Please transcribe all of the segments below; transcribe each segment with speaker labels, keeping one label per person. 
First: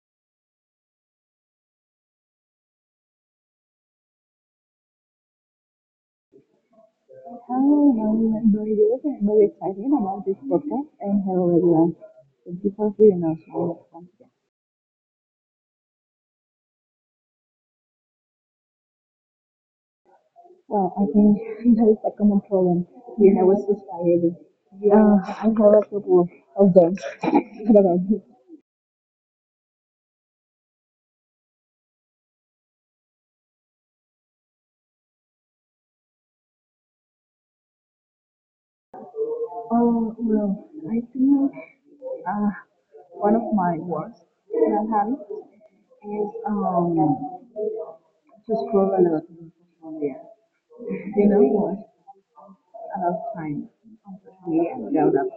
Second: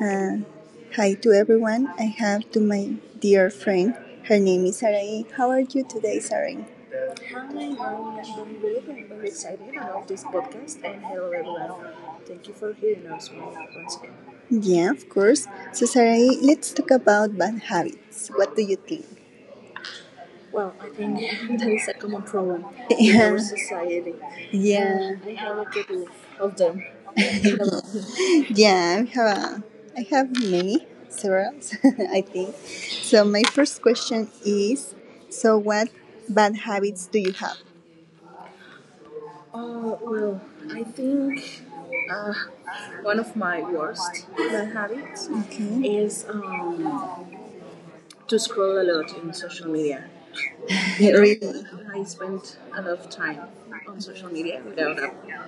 Speaker 1: Uh, Hi to everyone. I have to my dear friend. Her name is Sarai. How are you today, Sarai? Hi,
Speaker 2: Hello,
Speaker 1: I'm
Speaker 2: how I'm very
Speaker 1: really
Speaker 2: good. I very
Speaker 1: excited
Speaker 2: excited
Speaker 1: about this
Speaker 2: about this
Speaker 1: podcast
Speaker 2: podcast.
Speaker 1: and
Speaker 2: And
Speaker 1: hello
Speaker 2: hello,
Speaker 1: everyone.
Speaker 2: everyone.
Speaker 1: Thank you
Speaker 2: Thank you
Speaker 1: for
Speaker 2: for
Speaker 1: hearing
Speaker 2: hearing
Speaker 1: us
Speaker 2: us all at
Speaker 1: once
Speaker 2: once.
Speaker 1: again. Yeah, of course. So, Sarai, let's talk about bad habits. What do you think? Well, I
Speaker 2: Well, I
Speaker 1: think
Speaker 2: think
Speaker 1: that is
Speaker 2: that
Speaker 1: a
Speaker 2: is a
Speaker 1: common
Speaker 2: common
Speaker 1: problem
Speaker 2: problem
Speaker 1: in, yeah,
Speaker 2: here
Speaker 1: our, yeah,
Speaker 2: in our
Speaker 1: society.
Speaker 2: society.
Speaker 1: Yeah, and I
Speaker 2: I
Speaker 1: have
Speaker 2: have a couple
Speaker 1: of them.
Speaker 2: of them. What about you?
Speaker 1: Yeah, I have a, I have many, several, I think. So my first question is, so what bad habits do you have?
Speaker 2: Oh,
Speaker 1: Well, I
Speaker 2: well, I
Speaker 1: think
Speaker 2: think
Speaker 1: uh,
Speaker 2: uh,
Speaker 1: one of
Speaker 2: one of
Speaker 1: my
Speaker 2: my
Speaker 1: worst
Speaker 2: worst
Speaker 1: bad
Speaker 2: bad
Speaker 1: habits,
Speaker 2: habits
Speaker 1: okay, is
Speaker 2: is
Speaker 1: to scroll
Speaker 2: just
Speaker 1: a
Speaker 2: Tusitwala
Speaker 1: lot in
Speaker 2: leo
Speaker 1: social media.
Speaker 2: tunaongea.
Speaker 1: It really.
Speaker 2: Then I was
Speaker 1: I spend a lot of
Speaker 2: enough
Speaker 1: time
Speaker 2: time
Speaker 1: on social media
Speaker 2: we
Speaker 1: without a
Speaker 2: ended up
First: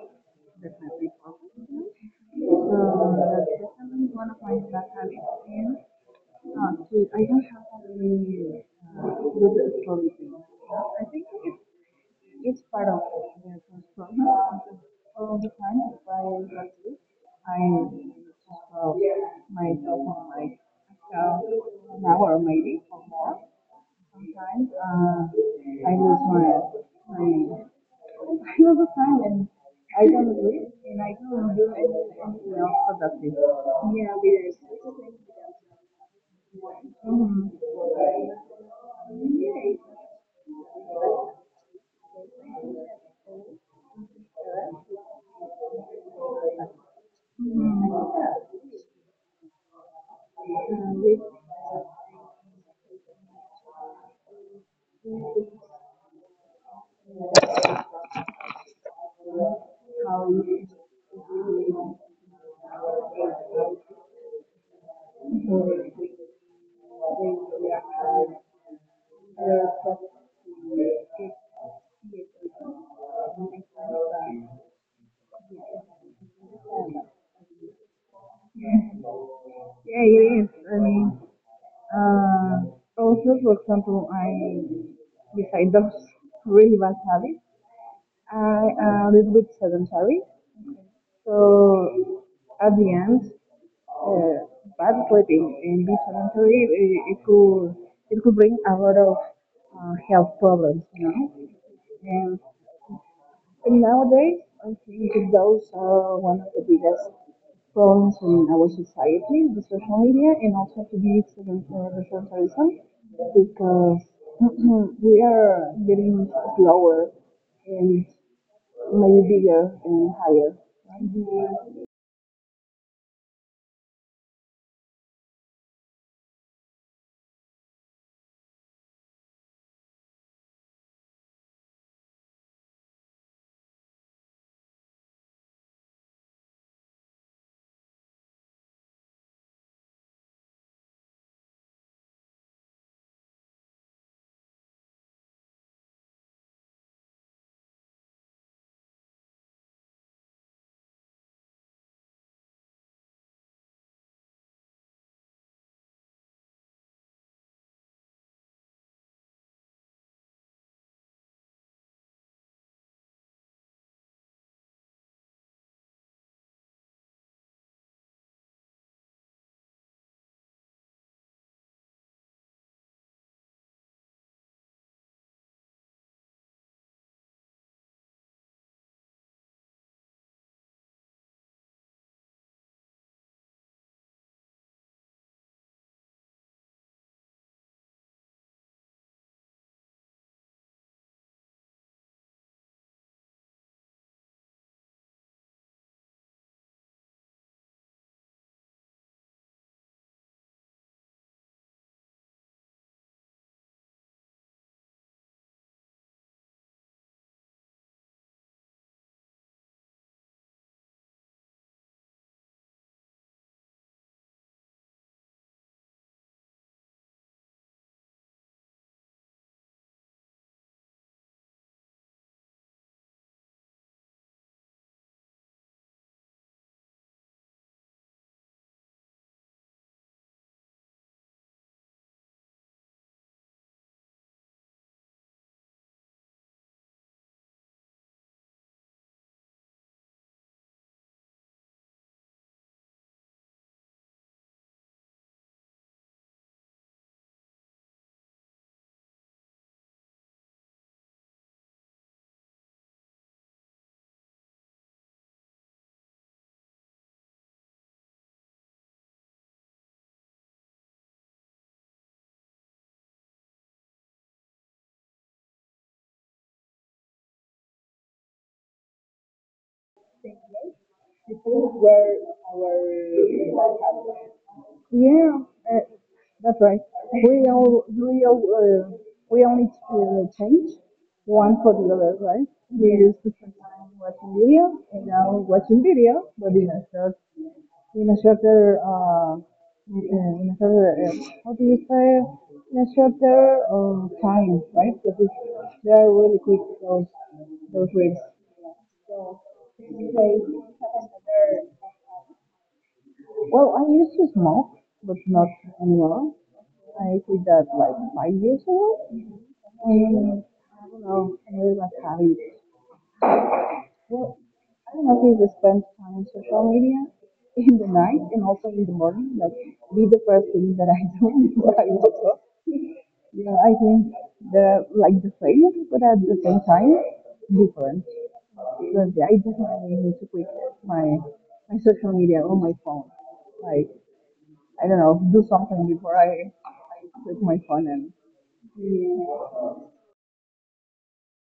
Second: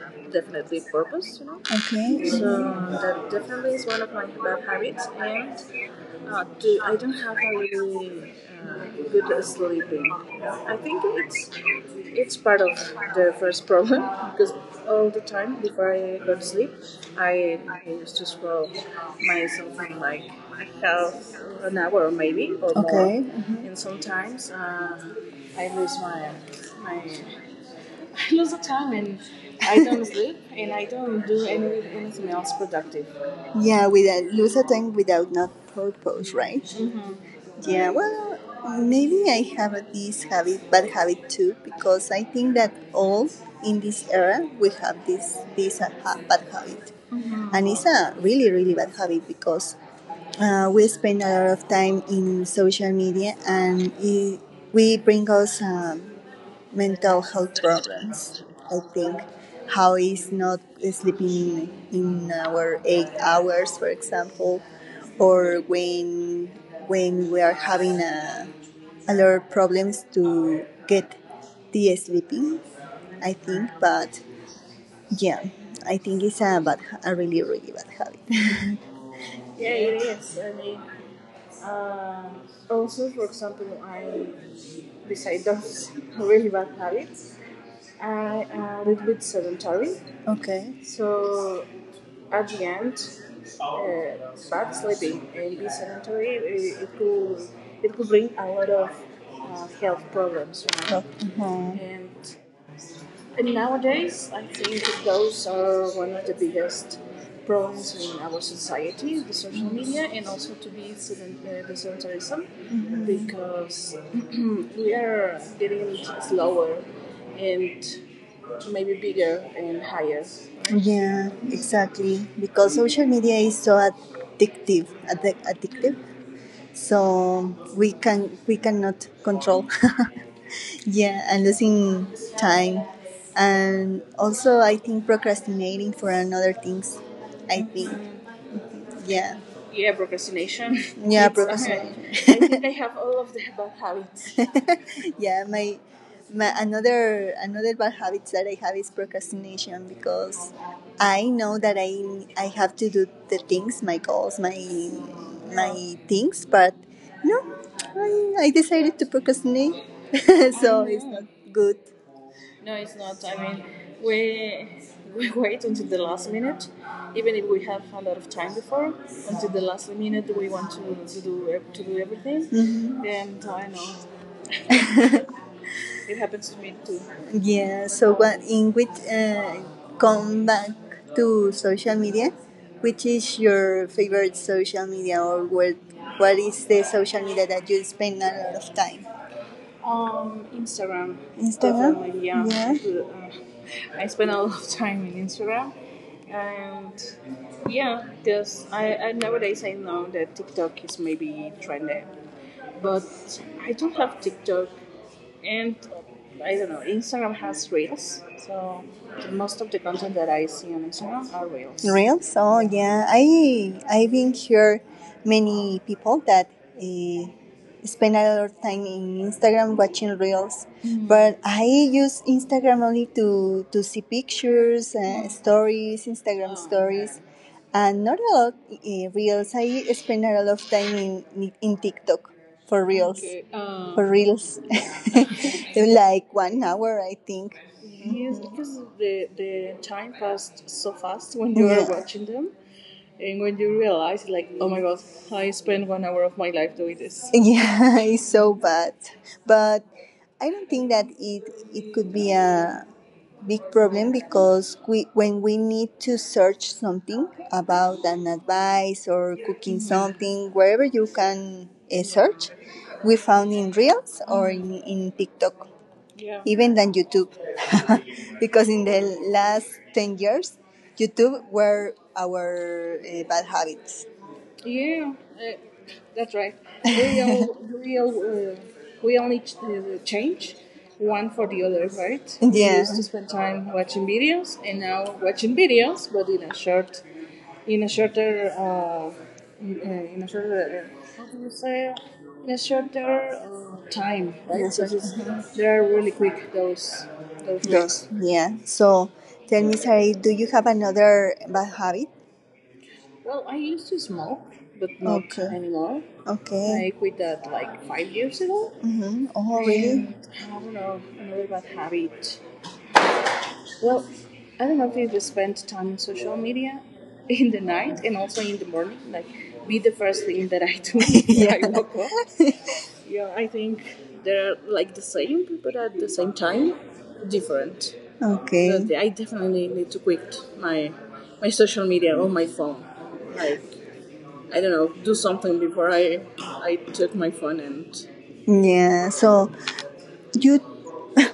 Speaker 2: that
Speaker 1: definitely
Speaker 2: my people.
Speaker 1: purpose, you know. Okay. So
Speaker 2: So
Speaker 1: that
Speaker 2: that's
Speaker 1: definitely is one
Speaker 2: definitely
Speaker 1: of
Speaker 2: one
Speaker 1: my
Speaker 2: of my
Speaker 1: bad
Speaker 2: bad
Speaker 1: habits,
Speaker 2: habits.
Speaker 1: and
Speaker 2: And
Speaker 1: I don't
Speaker 2: I
Speaker 1: have
Speaker 2: don't
Speaker 1: a
Speaker 2: have
Speaker 1: really
Speaker 2: any
Speaker 1: uh, good
Speaker 2: good
Speaker 1: sleeping.
Speaker 2: astrology.
Speaker 1: I
Speaker 2: I
Speaker 1: think
Speaker 2: think
Speaker 1: it's
Speaker 2: it's
Speaker 1: it's
Speaker 2: it's
Speaker 1: part of
Speaker 2: part of
Speaker 1: the
Speaker 2: the
Speaker 1: first problem
Speaker 2: problem.
Speaker 1: because
Speaker 2: Because
Speaker 1: all the
Speaker 2: all the
Speaker 1: time
Speaker 2: time,
Speaker 1: before
Speaker 2: if I
Speaker 1: I go to
Speaker 2: want
Speaker 1: sleep,
Speaker 2: to, I
Speaker 1: I used to
Speaker 2: just
Speaker 1: scroll myself cell
Speaker 2: myself
Speaker 1: phone
Speaker 2: on
Speaker 1: like
Speaker 2: my uh,
Speaker 1: half an
Speaker 2: an
Speaker 1: hour
Speaker 2: hour
Speaker 1: maybe or,
Speaker 2: maybe
Speaker 1: okay,
Speaker 2: or
Speaker 1: more.
Speaker 2: more.
Speaker 1: Mm-hmm. And sometimes
Speaker 2: Sometimes
Speaker 1: I
Speaker 2: I
Speaker 1: lose
Speaker 2: lose
Speaker 1: my,
Speaker 2: my my
Speaker 1: I
Speaker 2: I
Speaker 1: lose the
Speaker 2: lose the
Speaker 1: time
Speaker 2: time
Speaker 1: and
Speaker 2: and
Speaker 1: I
Speaker 2: I
Speaker 1: don't
Speaker 2: don't
Speaker 1: sleep
Speaker 2: read
Speaker 1: and I
Speaker 2: and I
Speaker 1: don't do
Speaker 2: don't do
Speaker 1: anything
Speaker 2: anything
Speaker 1: else
Speaker 2: else
Speaker 1: productive.
Speaker 2: productive.
Speaker 1: Yeah,
Speaker 2: Yeah,
Speaker 1: we
Speaker 2: we are.
Speaker 1: lose the time without not purpose, right? Mm-hmm.
Speaker 2: Hmm. Hmm.
Speaker 1: Yeah, well, maybe I
Speaker 2: Yay.
Speaker 1: have this habit, bad habit too, because I think that all in this era we have this bad habit, and
Speaker 2: Mhm.
Speaker 1: it's a really really bad habit because
Speaker 2: Uh,
Speaker 1: we spend a lot of time in social media, and it, we bring us mental health problems. I think
Speaker 2: with
Speaker 1: how
Speaker 2: how
Speaker 1: is not sleeping in our eight
Speaker 2: you
Speaker 1: hours, for example, or
Speaker 2: Yeah, it
Speaker 1: when we are having a lot of problems to get the sleeping. I think, but yeah, I think it's a bad, a really really bad habit. Yeah, it is.
Speaker 2: is.
Speaker 1: I
Speaker 2: I
Speaker 1: mean,
Speaker 2: mean,
Speaker 1: uh,
Speaker 2: uh,
Speaker 1: also,
Speaker 2: also,
Speaker 1: for
Speaker 2: for
Speaker 1: example,
Speaker 2: example, I,
Speaker 1: besides
Speaker 2: besides those
Speaker 1: those really
Speaker 2: really
Speaker 1: bad
Speaker 2: bad habits,
Speaker 1: habits,
Speaker 2: I
Speaker 1: I am
Speaker 2: am
Speaker 1: a
Speaker 2: a
Speaker 1: little
Speaker 2: little bit
Speaker 1: bit sedentary.
Speaker 2: sedentary.
Speaker 1: Okay. So
Speaker 2: So at
Speaker 1: at the
Speaker 2: the end,
Speaker 1: end,
Speaker 2: uh, bad
Speaker 1: but
Speaker 2: sleeping and
Speaker 1: maybe
Speaker 2: this
Speaker 1: sedentary,
Speaker 2: mentally it could
Speaker 1: it could
Speaker 2: bring
Speaker 1: bring a
Speaker 2: a lot
Speaker 1: lot of
Speaker 2: of
Speaker 1: health
Speaker 2: health problems,
Speaker 1: problems,
Speaker 2: you
Speaker 1: you know.
Speaker 2: know.
Speaker 1: Oh, mhm.
Speaker 2: And,
Speaker 1: And
Speaker 2: and nowadays,
Speaker 1: nowadays, I
Speaker 2: I
Speaker 1: think
Speaker 2: think those
Speaker 1: those are
Speaker 2: are
Speaker 1: one
Speaker 2: one of
Speaker 1: of the
Speaker 2: the biggest
Speaker 1: biggest
Speaker 2: problems
Speaker 1: problems
Speaker 2: in
Speaker 1: in
Speaker 2: our society,
Speaker 1: society,
Speaker 2: the social
Speaker 1: social media,
Speaker 2: media, and also to be
Speaker 1: the
Speaker 2: the sedentarism,
Speaker 1: sedentarism, mm-hmm.
Speaker 2: because
Speaker 1: Because we
Speaker 2: we
Speaker 1: are
Speaker 2: are
Speaker 1: getting
Speaker 2: getting
Speaker 1: slower
Speaker 2: slower and
Speaker 1: and
Speaker 2: maybe
Speaker 1: bigger
Speaker 2: bigger
Speaker 1: and
Speaker 2: and
Speaker 1: higher.
Speaker 2: higher,
Speaker 1: Right? Yeah,
Speaker 2: right?
Speaker 1: exactly. Because social media is so addictive. So we cannot control. Yeah, and losing time, and also I think procrastinating for another things. I think yeah. Yeah, procrastination. Yeah, it's- procrastination. Okay. I think I have all of the bad habits. Yeah, my another bad habit that I have is procrastination because I know that I have to do the things, my goals, my things, but no, I decided to procrastinate, so it's not good. No, it's not. I mean, we we wait until the last minute, even if we have a lot of time before. Until the last minute, we want to do to do everything. Mm-hmm. And I know it happens to me too. Yeah, so what in which come back to social media, which is your favorite social media or what is the social media that you spend a lot of time? Instagram. Instagram? Definitely, yeah. Yeah. I spend a lot of time in Instagram, and yeah, because I nowadays I know that TikTok is maybe trending, but I don't have TikTok and I don't know. Instagram has reels, so most of the content that I see on Instagram are reels. Reels? Oh yeah, I I've been here many people that uh, spend a lot of time in Instagram watching reels, mm-hmm, but I use Instagram only to see pictures, stories, Instagram, oh, stories. And not a lot, reels. I spend a lot of time in TikTok for reels. Okay. For reels. Like 1 hour, I think. Yes, because the time passed so fast when you are, yeah, watching them, and when you realize, like, oh my god, I spent 1 hour of my life doing this. Yeah, it's so bad. But I don't think that it could be a big problem because we, when we need to search something about an advice or cooking something, wherever you can search, we found in Reels or in TikTok, yeah, even than YouTube, because in the last ten
Speaker 2: These
Speaker 1: years, YouTube
Speaker 2: were
Speaker 1: were our bad
Speaker 2: our.
Speaker 1: habits. Yeah,
Speaker 2: Yeah,
Speaker 1: uh,
Speaker 2: uh, that's
Speaker 1: that's
Speaker 2: right.
Speaker 1: right.
Speaker 2: We
Speaker 1: We all,
Speaker 2: all we
Speaker 1: We all, uh,
Speaker 2: all, uh,
Speaker 1: we
Speaker 2: we
Speaker 1: only
Speaker 2: only
Speaker 1: ch- uh,
Speaker 2: change
Speaker 1: change one
Speaker 2: one
Speaker 1: for
Speaker 2: for
Speaker 1: the
Speaker 2: the
Speaker 1: other,
Speaker 2: other, right?
Speaker 1: right? We,
Speaker 2: We
Speaker 1: yeah, used
Speaker 2: used
Speaker 1: to
Speaker 2: to spend
Speaker 1: spend
Speaker 2: time
Speaker 1: time watching
Speaker 2: watching video
Speaker 1: videos, and
Speaker 2: and now
Speaker 1: now watching
Speaker 2: watching video,
Speaker 1: videos,
Speaker 2: but
Speaker 1: but in a shorter, in,
Speaker 2: in a shorter how do
Speaker 1: uh,
Speaker 2: you say
Speaker 1: in
Speaker 2: in
Speaker 1: a
Speaker 2: a
Speaker 1: short
Speaker 2: shorter
Speaker 1: time,
Speaker 2: time,
Speaker 1: right?
Speaker 2: right?
Speaker 1: Yes, so
Speaker 2: Because
Speaker 1: yes, it's-
Speaker 2: they
Speaker 1: they are
Speaker 2: are really
Speaker 1: really
Speaker 2: quick
Speaker 1: quick.
Speaker 2: those
Speaker 1: Those, Those
Speaker 2: reads.
Speaker 1: videos, yeah. So
Speaker 2: So
Speaker 1: tell me,
Speaker 2: anyway,
Speaker 1: Sari, do you have another bad habit?
Speaker 2: well, I used to smoke,
Speaker 1: But
Speaker 2: but not
Speaker 1: not, okay, anymore.
Speaker 2: anymore.
Speaker 1: Okay.
Speaker 2: I quit that like
Speaker 1: Like five
Speaker 2: 5 years
Speaker 1: years ago.
Speaker 2: ago.
Speaker 1: Mm-hmm. Oh, really?
Speaker 2: And
Speaker 1: I
Speaker 2: I
Speaker 1: don't
Speaker 2: don't
Speaker 1: know.
Speaker 2: know, I
Speaker 1: Another
Speaker 2: never got
Speaker 1: bad
Speaker 2: habit.
Speaker 1: habit. Well,
Speaker 2: Well,
Speaker 1: I
Speaker 2: I
Speaker 1: don't
Speaker 2: don't
Speaker 1: know
Speaker 2: know if
Speaker 1: if you
Speaker 2: you spend
Speaker 1: spend time
Speaker 2: time
Speaker 1: on
Speaker 2: on social
Speaker 1: social
Speaker 2: media
Speaker 1: media in
Speaker 2: in the
Speaker 1: the
Speaker 2: night
Speaker 1: night and
Speaker 2: and
Speaker 1: also
Speaker 2: also
Speaker 1: in
Speaker 2: in
Speaker 1: the
Speaker 2: the
Speaker 1: morning.
Speaker 2: morning.
Speaker 1: Like,
Speaker 2: Like,
Speaker 1: be
Speaker 2: be
Speaker 1: the
Speaker 2: the first
Speaker 1: first thing
Speaker 2: thing
Speaker 1: that
Speaker 2: that I
Speaker 1: I do
Speaker 2: do when I
Speaker 1: when I
Speaker 2: wake
Speaker 1: woke
Speaker 2: up.
Speaker 1: up.
Speaker 2: You
Speaker 1: Yeah,
Speaker 2: I
Speaker 1: I think
Speaker 2: think
Speaker 1: they're
Speaker 2: the like
Speaker 1: like
Speaker 2: the same, but at the same time
Speaker 1: time
Speaker 2: different.
Speaker 1: different. Okay.
Speaker 2: Because
Speaker 1: But I
Speaker 2: I
Speaker 1: definitely
Speaker 2: definitely
Speaker 1: need
Speaker 2: need
Speaker 1: to
Speaker 2: to quit
Speaker 1: quit
Speaker 2: my
Speaker 1: my my
Speaker 2: my
Speaker 1: social
Speaker 2: social media
Speaker 1: media or
Speaker 2: or
Speaker 1: my
Speaker 2: my phone.
Speaker 1: phone. Like,
Speaker 2: Like,
Speaker 1: I
Speaker 2: I
Speaker 1: don't
Speaker 2: don't
Speaker 1: know,
Speaker 2: know,
Speaker 1: do
Speaker 2: do
Speaker 1: something
Speaker 2: something
Speaker 1: before
Speaker 2: before I
Speaker 1: I took
Speaker 2: took
Speaker 1: my
Speaker 2: my
Speaker 1: phone
Speaker 2: phone and
Speaker 1: and, yeah. So you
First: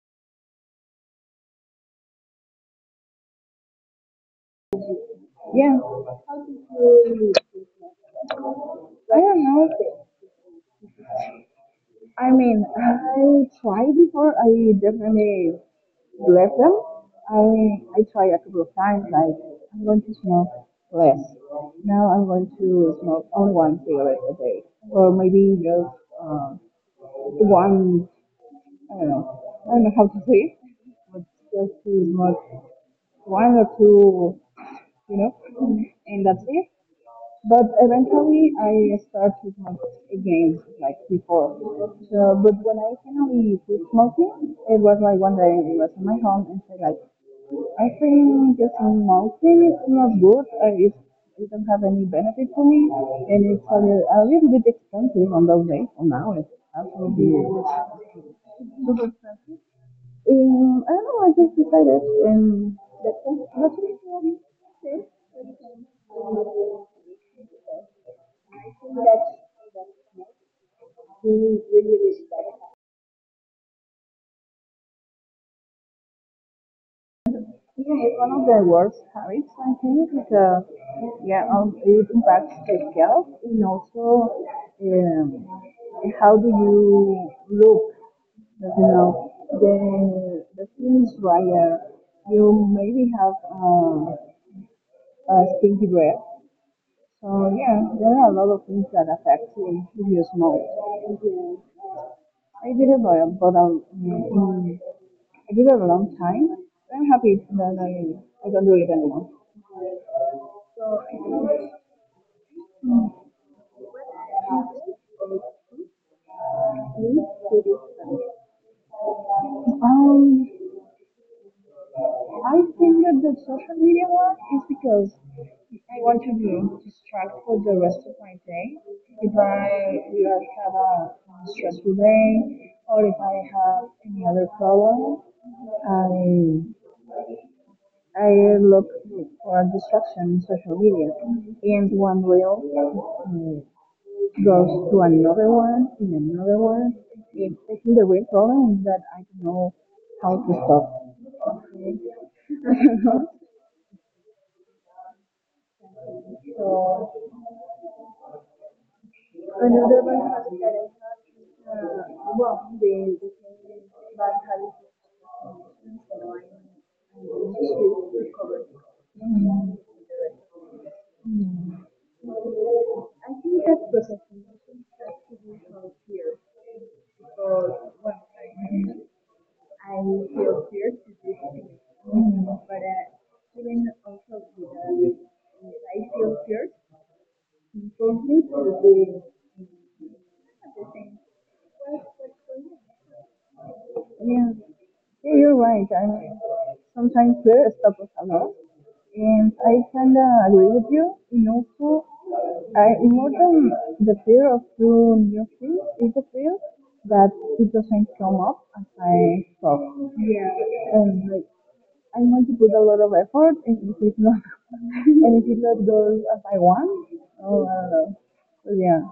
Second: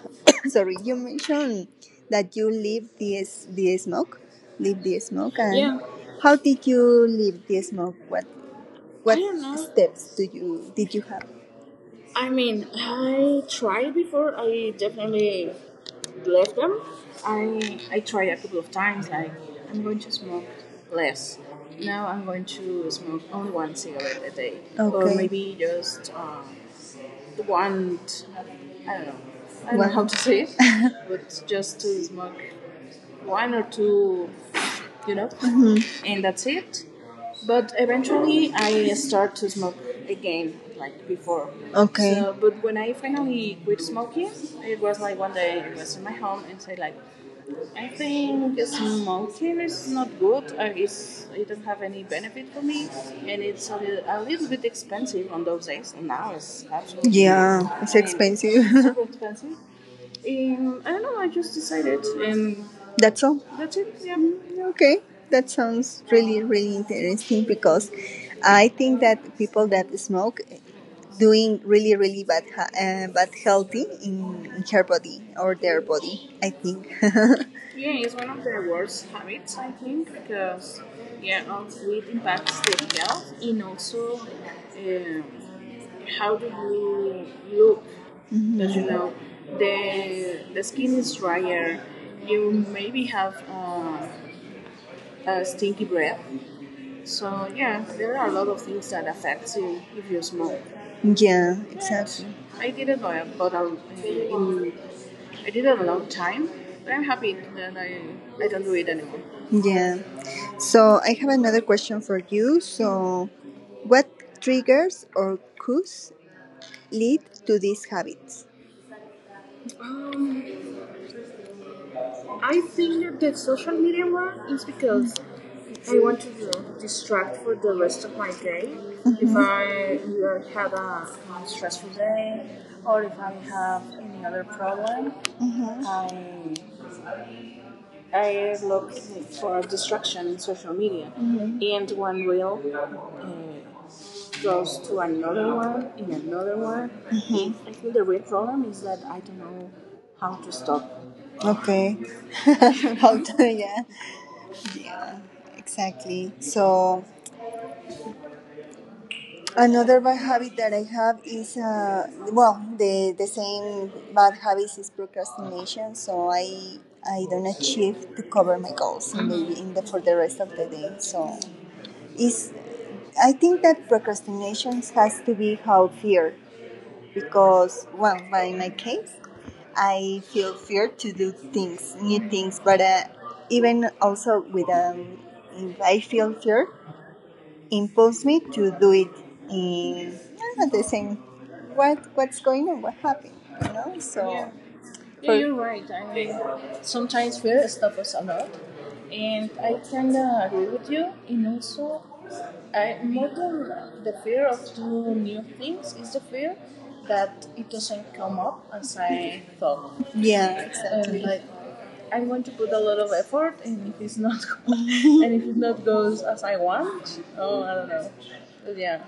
Speaker 1: sorry, you mentioned that you leave the smoke, leave the smoke, and,
Speaker 2: yeah.
Speaker 1: yeah, how did you leave the smoke? What I
Speaker 2: I
Speaker 1: what don't
Speaker 2: don't
Speaker 1: know
Speaker 2: know.
Speaker 1: steps do you did you have? I
Speaker 2: I mean,
Speaker 1: mean, I
Speaker 2: I try
Speaker 1: tried
Speaker 2: before.
Speaker 1: before.
Speaker 2: I
Speaker 1: I definitely
Speaker 2: definitely left
Speaker 1: left
Speaker 2: them.
Speaker 1: them.
Speaker 2: I I
Speaker 1: I
Speaker 2: try
Speaker 1: tried a
Speaker 2: a
Speaker 1: couple
Speaker 2: couple of
Speaker 1: of
Speaker 2: times.
Speaker 1: times. Like,
Speaker 2: Like
Speaker 1: I'm
Speaker 2: I'm
Speaker 1: going
Speaker 2: going
Speaker 1: to
Speaker 2: to smoke less.
Speaker 1: less
Speaker 2: Now
Speaker 1: now
Speaker 2: I'm going to smoke only one cigarette
Speaker 1: a
Speaker 2: a day,
Speaker 1: day, or,
Speaker 2: or
Speaker 1: okay,
Speaker 2: maybe
Speaker 1: maybe
Speaker 2: just
Speaker 1: just I don't
Speaker 2: one.
Speaker 1: know.
Speaker 2: I
Speaker 1: I
Speaker 2: don't
Speaker 1: don't
Speaker 2: know. I
Speaker 1: know
Speaker 2: don't
Speaker 1: what?
Speaker 2: know
Speaker 1: How
Speaker 2: how
Speaker 1: one to
Speaker 2: to say
Speaker 1: say
Speaker 2: it,
Speaker 1: it,
Speaker 2: but
Speaker 1: but
Speaker 2: just
Speaker 1: just
Speaker 2: to
Speaker 1: to smoke
Speaker 2: smoke
Speaker 1: one,
Speaker 2: one or two. You
Speaker 1: you know?
Speaker 2: know,
Speaker 1: Mm-hmm.
Speaker 2: and
Speaker 1: And
Speaker 2: that's
Speaker 1: that's
Speaker 2: it.
Speaker 1: it.
Speaker 2: But
Speaker 1: But
Speaker 2: eventually
Speaker 1: eventually I
Speaker 2: I started
Speaker 1: start to
Speaker 2: to
Speaker 1: smoke
Speaker 2: again,
Speaker 1: again,
Speaker 2: like
Speaker 1: like before.
Speaker 2: before.
Speaker 1: Okay. So,
Speaker 2: So, but
Speaker 1: but
Speaker 2: when
Speaker 1: when
Speaker 2: I
Speaker 1: I finally
Speaker 2: finally quit smoking, it was like one day I was in my home and
Speaker 1: say
Speaker 2: said
Speaker 1: like,
Speaker 2: like, I
Speaker 1: I
Speaker 2: think just
Speaker 1: just smoke
Speaker 2: smoking is not good.
Speaker 1: good,
Speaker 2: It,
Speaker 1: it's- I
Speaker 2: it don't
Speaker 1: don't
Speaker 2: have
Speaker 1: have
Speaker 2: any benefit for me, and
Speaker 1: and
Speaker 2: it's
Speaker 1: it's a,
Speaker 2: a
Speaker 1: a
Speaker 2: little
Speaker 1: little
Speaker 2: bit
Speaker 1: bit
Speaker 2: expensive
Speaker 1: expensive on
Speaker 2: on those
Speaker 1: those
Speaker 2: days.
Speaker 1: days.
Speaker 2: On now
Speaker 1: Now
Speaker 2: it's
Speaker 1: it's absolutely,
Speaker 2: absolutely
Speaker 1: yeah, it's expensive. Super
Speaker 2: super
Speaker 1: expensive.
Speaker 2: expensive. I
Speaker 1: I
Speaker 2: don't
Speaker 1: don't
Speaker 2: know,
Speaker 1: know.
Speaker 2: I
Speaker 1: I
Speaker 2: just
Speaker 1: just
Speaker 2: decided
Speaker 1: decided, and
Speaker 2: um, that
Speaker 1: that's all, that's
Speaker 2: nothing
Speaker 1: it. Yeah.
Speaker 2: really
Speaker 1: Okay,
Speaker 2: safe.
Speaker 1: that sounds
Speaker 2: I
Speaker 1: really, really interesting because
Speaker 2: think
Speaker 1: I think
Speaker 2: that.
Speaker 1: that people that smoke
Speaker 2: Really,
Speaker 1: doing
Speaker 2: really
Speaker 1: really, really bad,
Speaker 2: respect.
Speaker 1: but healthy in her body or their body. I think. Yeah,
Speaker 2: Yeah,
Speaker 1: it's
Speaker 2: it's
Speaker 1: one
Speaker 2: one of
Speaker 1: of the
Speaker 2: the worst
Speaker 1: worst
Speaker 2: habits,
Speaker 1: habits,
Speaker 2: I
Speaker 1: I
Speaker 2: think,
Speaker 1: think,
Speaker 2: because
Speaker 1: because yeah,
Speaker 2: yeah, it impacts
Speaker 1: that's
Speaker 2: your
Speaker 1: the
Speaker 2: health
Speaker 1: health and
Speaker 2: and
Speaker 1: also
Speaker 2: also
Speaker 1: uh,
Speaker 2: um, how do you look
Speaker 1: look
Speaker 2: that,
Speaker 1: as you
Speaker 2: you
Speaker 1: know,
Speaker 2: know the
Speaker 1: the
Speaker 2: the
Speaker 1: skin is
Speaker 2: things where
Speaker 1: drier.
Speaker 2: you
Speaker 1: You we
Speaker 2: maybe have
Speaker 1: have a sticky
Speaker 2: stinky
Speaker 1: breath.
Speaker 2: breath. So
Speaker 1: So
Speaker 2: yeah, there
Speaker 1: there
Speaker 2: are
Speaker 1: are
Speaker 2: a
Speaker 1: a lot
Speaker 2: lot
Speaker 1: of
Speaker 2: of things
Speaker 1: things
Speaker 2: that affect
Speaker 1: too.
Speaker 2: you if you smoke.
Speaker 1: Yeah, exactly. I
Speaker 2: I
Speaker 1: did,
Speaker 2: did it for
Speaker 1: but
Speaker 2: about a,
Speaker 1: in,
Speaker 2: mm,
Speaker 1: I
Speaker 2: I
Speaker 1: did
Speaker 2: did it
Speaker 1: it a
Speaker 2: a
Speaker 1: long
Speaker 2: long
Speaker 1: time,
Speaker 2: time.
Speaker 1: but I'm
Speaker 2: I'm happy
Speaker 1: happy
Speaker 2: that
Speaker 1: that
Speaker 2: I,
Speaker 1: I
Speaker 2: I
Speaker 1: don't
Speaker 2: don't do
Speaker 1: do
Speaker 2: it
Speaker 1: it anymore.
Speaker 2: anymore.
Speaker 1: Yeah. So I have another question for you. So, what triggers or cues lead to these habits?
Speaker 2: Um,
Speaker 1: Um,
Speaker 2: I
Speaker 1: I
Speaker 2: think
Speaker 1: think
Speaker 2: that
Speaker 1: that
Speaker 2: the
Speaker 1: the social
Speaker 2: social
Speaker 1: media
Speaker 2: media one
Speaker 1: one
Speaker 2: is
Speaker 1: is
Speaker 2: because
Speaker 1: because
Speaker 2: if I
Speaker 1: I
Speaker 2: want
Speaker 1: want
Speaker 2: to be
Speaker 1: to distract
Speaker 2: distracted
Speaker 1: for
Speaker 2: for
Speaker 1: the
Speaker 2: the rest
Speaker 1: rest
Speaker 2: of
Speaker 1: of my
Speaker 2: my day,
Speaker 1: day, mm-hmm,
Speaker 2: if
Speaker 1: if I
Speaker 2: I will
Speaker 1: either had
Speaker 2: have
Speaker 1: a
Speaker 2: a
Speaker 1: stressful
Speaker 2: stressful
Speaker 1: day
Speaker 2: day
Speaker 1: or
Speaker 2: or if
Speaker 1: if I
Speaker 2: I have
Speaker 1: have
Speaker 2: any
Speaker 1: any other
Speaker 2: other
Speaker 1: problem.
Speaker 2: problem,
Speaker 1: I,
Speaker 2: I I
Speaker 1: I
Speaker 2: look for
Speaker 1: for
Speaker 2: a distraction
Speaker 1: distraction in
Speaker 2: in
Speaker 1: social
Speaker 2: social
Speaker 1: media,
Speaker 2: media.
Speaker 1: mm-hmm,
Speaker 2: And
Speaker 1: and
Speaker 2: one
Speaker 1: one reel,
Speaker 2: reel
Speaker 1: uh,
Speaker 2: goes to another
Speaker 1: another
Speaker 2: one,
Speaker 1: one, and
Speaker 2: in another
Speaker 1: another one.
Speaker 2: one. And
Speaker 1: Mm-hmm. I
Speaker 2: I
Speaker 1: feel
Speaker 2: think the
Speaker 1: the reel
Speaker 2: real problem is that
Speaker 1: but I
Speaker 2: I
Speaker 1: don't
Speaker 2: don't
Speaker 1: know.
Speaker 2: know how to stop.
Speaker 1: Okay. How to, yeah. Yeah, exactly. So
Speaker 2: So another
Speaker 1: another bad
Speaker 2: one has
Speaker 1: habit that I
Speaker 2: Karenina
Speaker 1: have is, well,
Speaker 2: Wong, they
Speaker 1: the
Speaker 2: became
Speaker 1: same bad
Speaker 2: bad
Speaker 1: habits
Speaker 2: habits,
Speaker 1: is procrastination.
Speaker 2: and so
Speaker 1: So
Speaker 2: on.
Speaker 1: I don't
Speaker 2: And
Speaker 1: achieve to
Speaker 2: she
Speaker 1: cover
Speaker 2: recovered.
Speaker 1: my goals in
Speaker 2: Mm.
Speaker 1: in the for the rest of the day. So
Speaker 2: Mm.
Speaker 1: is
Speaker 2: I
Speaker 1: I
Speaker 2: think
Speaker 1: think
Speaker 2: that's
Speaker 1: that
Speaker 2: processing
Speaker 1: procrastination has to be how
Speaker 2: here
Speaker 1: fear
Speaker 2: because
Speaker 1: because well,
Speaker 2: well,
Speaker 1: but in my
Speaker 2: I
Speaker 1: case,
Speaker 2: I
Speaker 1: I feel
Speaker 2: feel fear
Speaker 1: fear
Speaker 2: to
Speaker 1: to
Speaker 2: do
Speaker 1: do
Speaker 2: things.
Speaker 1: things, new
Speaker 2: Mm.
Speaker 1: things,
Speaker 2: But
Speaker 1: but
Speaker 2: even
Speaker 1: even
Speaker 2: also
Speaker 1: also
Speaker 2: with
Speaker 1: with
Speaker 2: uh, I
Speaker 1: I feel
Speaker 2: feel fear.
Speaker 1: fear imposed me
Speaker 2: Complete or
Speaker 1: to do it
Speaker 2: the.
Speaker 1: in, yeah, the same what what's going on what happened you know so, yeah,
Speaker 2: Yeah, yeah, you're
Speaker 1: for-
Speaker 2: right. I mean, sometimes
Speaker 1: sometimes
Speaker 2: fear
Speaker 1: fear stops
Speaker 2: stops us
Speaker 1: us a
Speaker 2: a
Speaker 1: lot?
Speaker 2: lot,
Speaker 1: And
Speaker 2: and I
Speaker 1: I kind
Speaker 2: kinda
Speaker 1: of agree
Speaker 2: agree with
Speaker 1: with
Speaker 2: you.
Speaker 1: you. And
Speaker 2: And
Speaker 1: also,
Speaker 2: also, I
Speaker 1: I more
Speaker 2: more
Speaker 1: to
Speaker 2: than the fear
Speaker 1: fear of
Speaker 2: of doing new things
Speaker 1: things,
Speaker 2: is the
Speaker 1: fear
Speaker 2: fear that
Speaker 1: that
Speaker 2: it doesn't come
Speaker 1: come
Speaker 2: up
Speaker 1: up
Speaker 2: as
Speaker 1: as
Speaker 2: I
Speaker 1: I
Speaker 2: thought.
Speaker 1: thought, yeah, and exactly,
Speaker 2: And
Speaker 1: and like,
Speaker 2: like
Speaker 1: I
Speaker 2: I'm going
Speaker 1: want
Speaker 2: to put a
Speaker 1: a
Speaker 2: lot
Speaker 1: lot
Speaker 2: of
Speaker 1: of
Speaker 2: effort,
Speaker 1: effort.
Speaker 2: and
Speaker 1: And
Speaker 2: if
Speaker 1: if it's
Speaker 2: it's not,
Speaker 1: not, and
Speaker 2: and
Speaker 1: if
Speaker 2: if
Speaker 1: it
Speaker 2: it not
Speaker 1: not
Speaker 2: goes
Speaker 1: goes
Speaker 2: as
Speaker 1: as
Speaker 2: I
Speaker 1: I
Speaker 2: want,
Speaker 1: want,
Speaker 2: oh,
Speaker 1: oh,
Speaker 2: I
Speaker 1: I
Speaker 2: don't
Speaker 1: don't know.
Speaker 2: know. But
Speaker 1: But
Speaker 2: yeah,
Speaker 1: yeah,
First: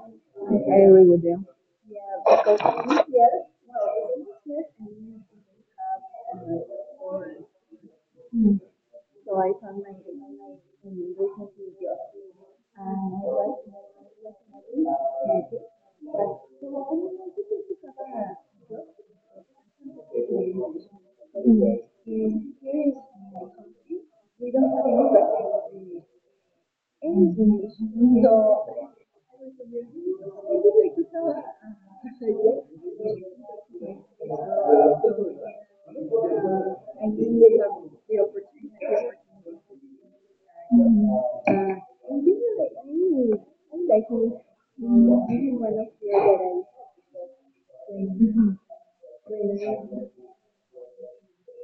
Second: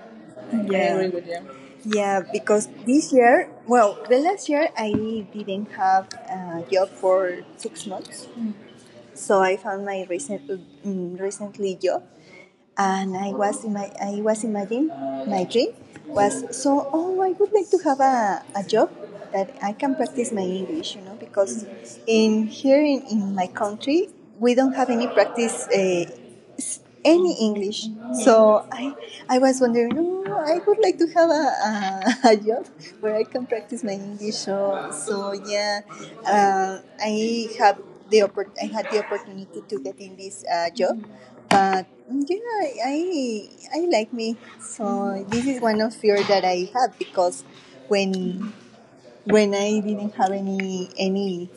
Speaker 1: I
Speaker 2: I
Speaker 1: agree, yeah,
Speaker 2: agree with
Speaker 1: with you.
Speaker 2: you.
Speaker 1: Yeah,
Speaker 2: Because
Speaker 1: because
Speaker 2: this
Speaker 1: this
Speaker 2: year,
Speaker 1: year, well,
Speaker 2: well,
Speaker 1: the
Speaker 2: this
Speaker 1: last
Speaker 2: year
Speaker 1: year
Speaker 2: I
Speaker 1: I
Speaker 2: didn't
Speaker 1: didn't have
Speaker 2: have uh,
Speaker 1: a job
Speaker 2: for-
Speaker 1: for 6 months,
Speaker 2: mm. So
Speaker 1: so
Speaker 2: I
Speaker 1: I
Speaker 2: found
Speaker 1: found
Speaker 2: my
Speaker 1: my recent,
Speaker 2: my
Speaker 1: mm,
Speaker 2: relationship
Speaker 1: recently
Speaker 2: job,
Speaker 1: job,
Speaker 2: and
Speaker 1: and
Speaker 2: I
Speaker 1: I
Speaker 2: was
Speaker 1: was in my I was imagining
Speaker 2: happy.
Speaker 1: my dream
Speaker 2: But
Speaker 1: was
Speaker 2: so I
Speaker 1: so oh I
Speaker 2: wanted
Speaker 1: would like
Speaker 2: to
Speaker 1: to
Speaker 2: have
Speaker 1: have a
Speaker 2: a job.
Speaker 1: job that I can practice my English, you know, because in
Speaker 2: Mm.
Speaker 1: here
Speaker 2: Here is
Speaker 1: in my country
Speaker 2: we
Speaker 1: we
Speaker 2: don't
Speaker 1: don't
Speaker 2: have
Speaker 1: have
Speaker 2: any
Speaker 1: any practice
Speaker 2: budget. Mm. So. And
Speaker 1: any English. So I was wondering, oh, I would like to have a job where I can practice my English. So yeah,
Speaker 2: then
Speaker 1: I
Speaker 2: they have
Speaker 1: have
Speaker 2: the
Speaker 1: I had the
Speaker 2: opportunity.
Speaker 1: opportunity to get in this job,
Speaker 2: Uh,
Speaker 1: but
Speaker 2: and this
Speaker 1: yeah,
Speaker 2: is
Speaker 1: I,
Speaker 2: like you.
Speaker 1: I
Speaker 2: I
Speaker 1: I
Speaker 2: like
Speaker 1: like
Speaker 2: you.
Speaker 1: me. So this
Speaker 2: Mm.
Speaker 1: is
Speaker 2: One
Speaker 1: one
Speaker 2: of
Speaker 1: of fear that
Speaker 2: the
Speaker 1: I have because
Speaker 2: that I.
Speaker 1: when
Speaker 2: When
Speaker 1: when I
Speaker 2: when
Speaker 1: didn't have any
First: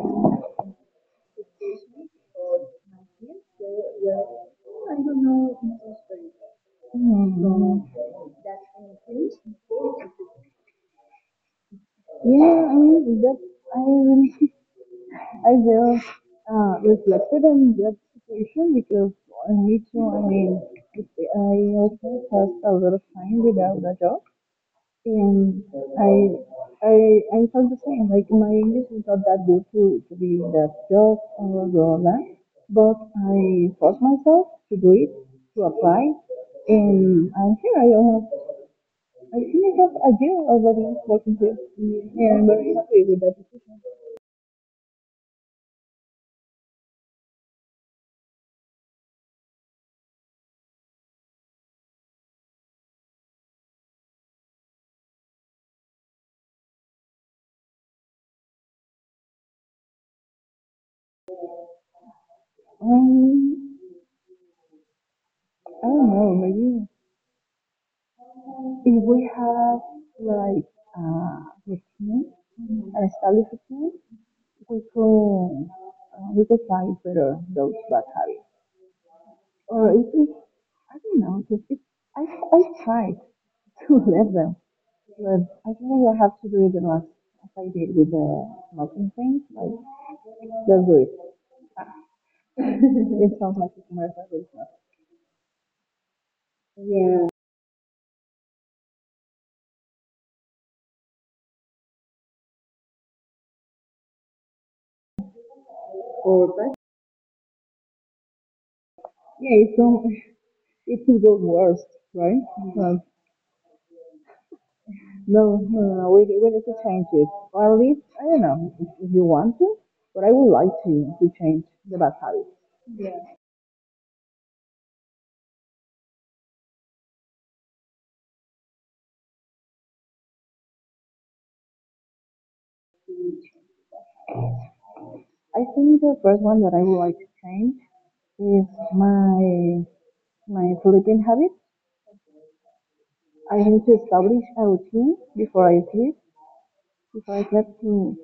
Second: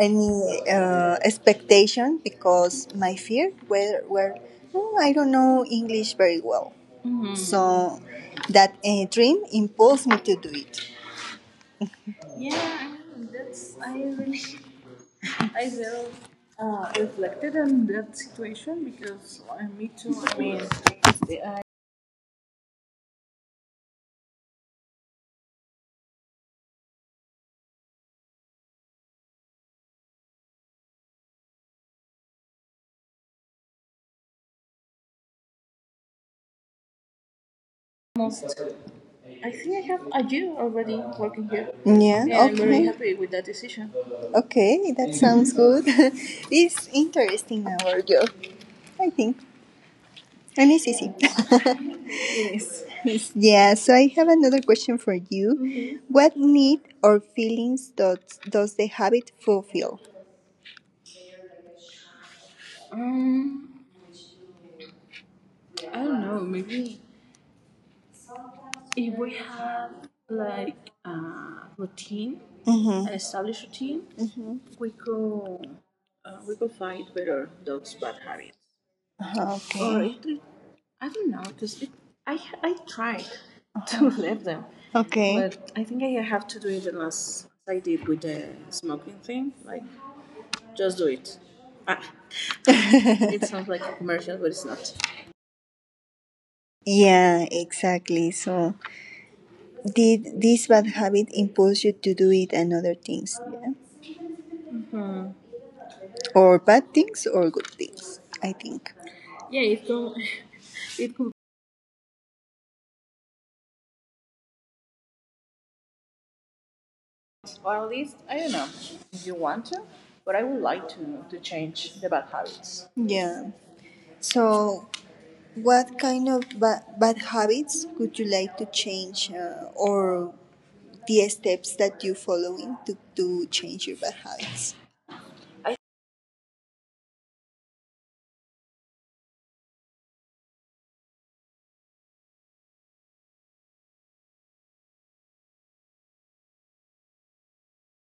Speaker 1: any expectation
Speaker 2: I was
Speaker 1: because
Speaker 2: my
Speaker 1: my
Speaker 2: kids,
Speaker 1: fear
Speaker 2: they
Speaker 1: were,
Speaker 2: were,
Speaker 1: were
Speaker 2: oh, I
Speaker 1: "Oh, I
Speaker 2: don't
Speaker 1: don't
Speaker 2: know,
Speaker 1: know
Speaker 2: English,
Speaker 1: English
Speaker 2: but.
Speaker 1: very well.
Speaker 2: So,
Speaker 1: So that dream imposed me to do it.
Speaker 2: yeah,
Speaker 1: Yes,
Speaker 2: I mean that I
Speaker 1: I,
Speaker 2: really I
Speaker 1: I
Speaker 2: will reflected on
Speaker 1: in
Speaker 2: that
Speaker 1: that
Speaker 2: situation
Speaker 1: situation.
Speaker 2: because
Speaker 1: So
Speaker 2: I
Speaker 1: I'm
Speaker 2: need to. I mean, I also passed a lot of time without a job, and I I I felt the same. Like my English is not that good to be in that job or blah that, but I forced myself to do it to apply, and I'm here.
Speaker 1: almost,
Speaker 2: I
Speaker 1: I
Speaker 2: think
Speaker 1: think,
Speaker 2: I have a
Speaker 1: a year
Speaker 2: year
Speaker 1: already
Speaker 2: already working
Speaker 1: working
Speaker 2: here,
Speaker 1: here. Yeah.
Speaker 2: and
Speaker 1: And okay,
Speaker 2: I'm
Speaker 1: I'm
Speaker 2: very
Speaker 1: very okay,
Speaker 2: happy
Speaker 1: happy
Speaker 2: with
Speaker 1: with
Speaker 2: that
Speaker 1: that
Speaker 2: decision.
Speaker 1: decision. Okay, that sounds good. It's interesting, our job, I think. Let me see. See. Yes. Yeah, so I have another question for you. Mhm. What need or feelings does the habit fulfill? Um,
Speaker 2: Um, I don't
Speaker 1: I
Speaker 2: know. Maybe if we have like
Speaker 1: like
Speaker 2: uh, a team,
Speaker 1: routine.
Speaker 2: an
Speaker 1: Mm-hmm. A
Speaker 2: established team,
Speaker 1: routine. We
Speaker 2: we could
Speaker 1: could
Speaker 2: uh, we could find
Speaker 1: it better,
Speaker 2: better those bad habits.
Speaker 1: or okay.
Speaker 2: Or
Speaker 1: Or
Speaker 2: if
Speaker 1: it-
Speaker 2: it's
Speaker 1: I
Speaker 2: I
Speaker 1: don't
Speaker 2: don't
Speaker 1: know,
Speaker 2: know, just
Speaker 1: because
Speaker 2: it, I
Speaker 1: I
Speaker 2: I
Speaker 1: I tried
Speaker 2: tried to
Speaker 1: to, uh-huh, leave
Speaker 2: let
Speaker 1: them.
Speaker 2: them,
Speaker 1: Okay.
Speaker 2: but
Speaker 1: But
Speaker 2: I
Speaker 1: I think
Speaker 2: think I have to do it the last as I
Speaker 1: I
Speaker 2: did
Speaker 1: did
Speaker 2: with
Speaker 1: with
Speaker 2: the smoking thing.
Speaker 1: smoking. Like,
Speaker 2: Like just do it.
Speaker 1: ah,
Speaker 2: It
Speaker 1: it sounds
Speaker 2: sounds like
Speaker 1: like a
Speaker 2: a commercial,
Speaker 1: commercial, but
Speaker 2: but
Speaker 1: it's
Speaker 2: it's not.
Speaker 1: not.
Speaker 2: Yeah,
Speaker 1: Yeah, exactly. So did this bad habit impulse you to do it and other things? Yeah.
Speaker 2: or
Speaker 1: Or
Speaker 2: but.
Speaker 1: bad things or good things, I think.
Speaker 2: Yeah, it's so.
Speaker 1: So,
Speaker 2: It could go worse, right? Um, no, no, no, no, we need to change it. Or at
Speaker 1: at
Speaker 2: least,
Speaker 1: least
Speaker 2: I
Speaker 1: I
Speaker 2: don't
Speaker 1: don't
Speaker 2: know,
Speaker 1: know.
Speaker 2: if you
Speaker 1: You
Speaker 2: want to,
Speaker 1: want to?
Speaker 2: but I would
Speaker 1: You
Speaker 2: like
Speaker 1: like
Speaker 2: to
Speaker 1: to
Speaker 2: change the
Speaker 1: change the
Speaker 2: bad
Speaker 1: bad
Speaker 2: habits.
Speaker 1: habits. Yeah. So what kind of bad habits would you like to change, or the steps that you following to change your bad habits?
Speaker 2: I think the first one that I would like to change is my, my sleeping habit. I need to establish a routine before I sleep, before I sleep to,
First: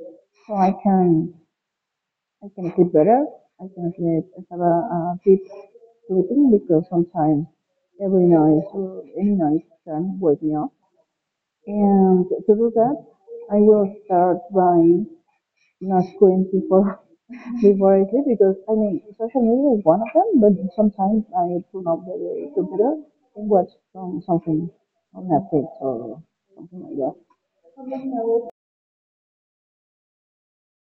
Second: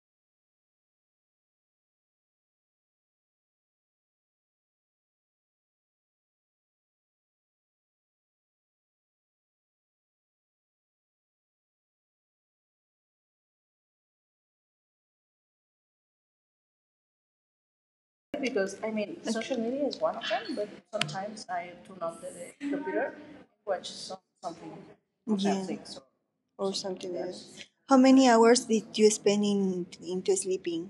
Speaker 2: so I can, sleep better. I can sleep, I have a deep sleeping because sometimes every night, or any night can wake me up. And to do that, I will start by not going before before I sleep because I
Speaker 1: Because I
Speaker 2: mean
Speaker 1: mean
Speaker 2: social
Speaker 1: social
Speaker 2: media is
Speaker 1: media is
Speaker 2: one of
Speaker 1: one of
Speaker 2: them, but
Speaker 1: them, but
Speaker 2: sometimes I
Speaker 1: sometimes I
Speaker 2: turn
Speaker 1: turn
Speaker 2: off the
Speaker 1: off the
Speaker 2: computer
Speaker 1: computer,
Speaker 2: and watch
Speaker 1: watch some
Speaker 2: something
Speaker 1: something,
Speaker 2: on
Speaker 1: on, yeah,
Speaker 2: Netflix
Speaker 1: Netflix. or
Speaker 2: or
Speaker 1: Or
Speaker 2: something like
Speaker 1: something
Speaker 2: that.
Speaker 1: something else. Else. How many hours did you spend in into sleeping?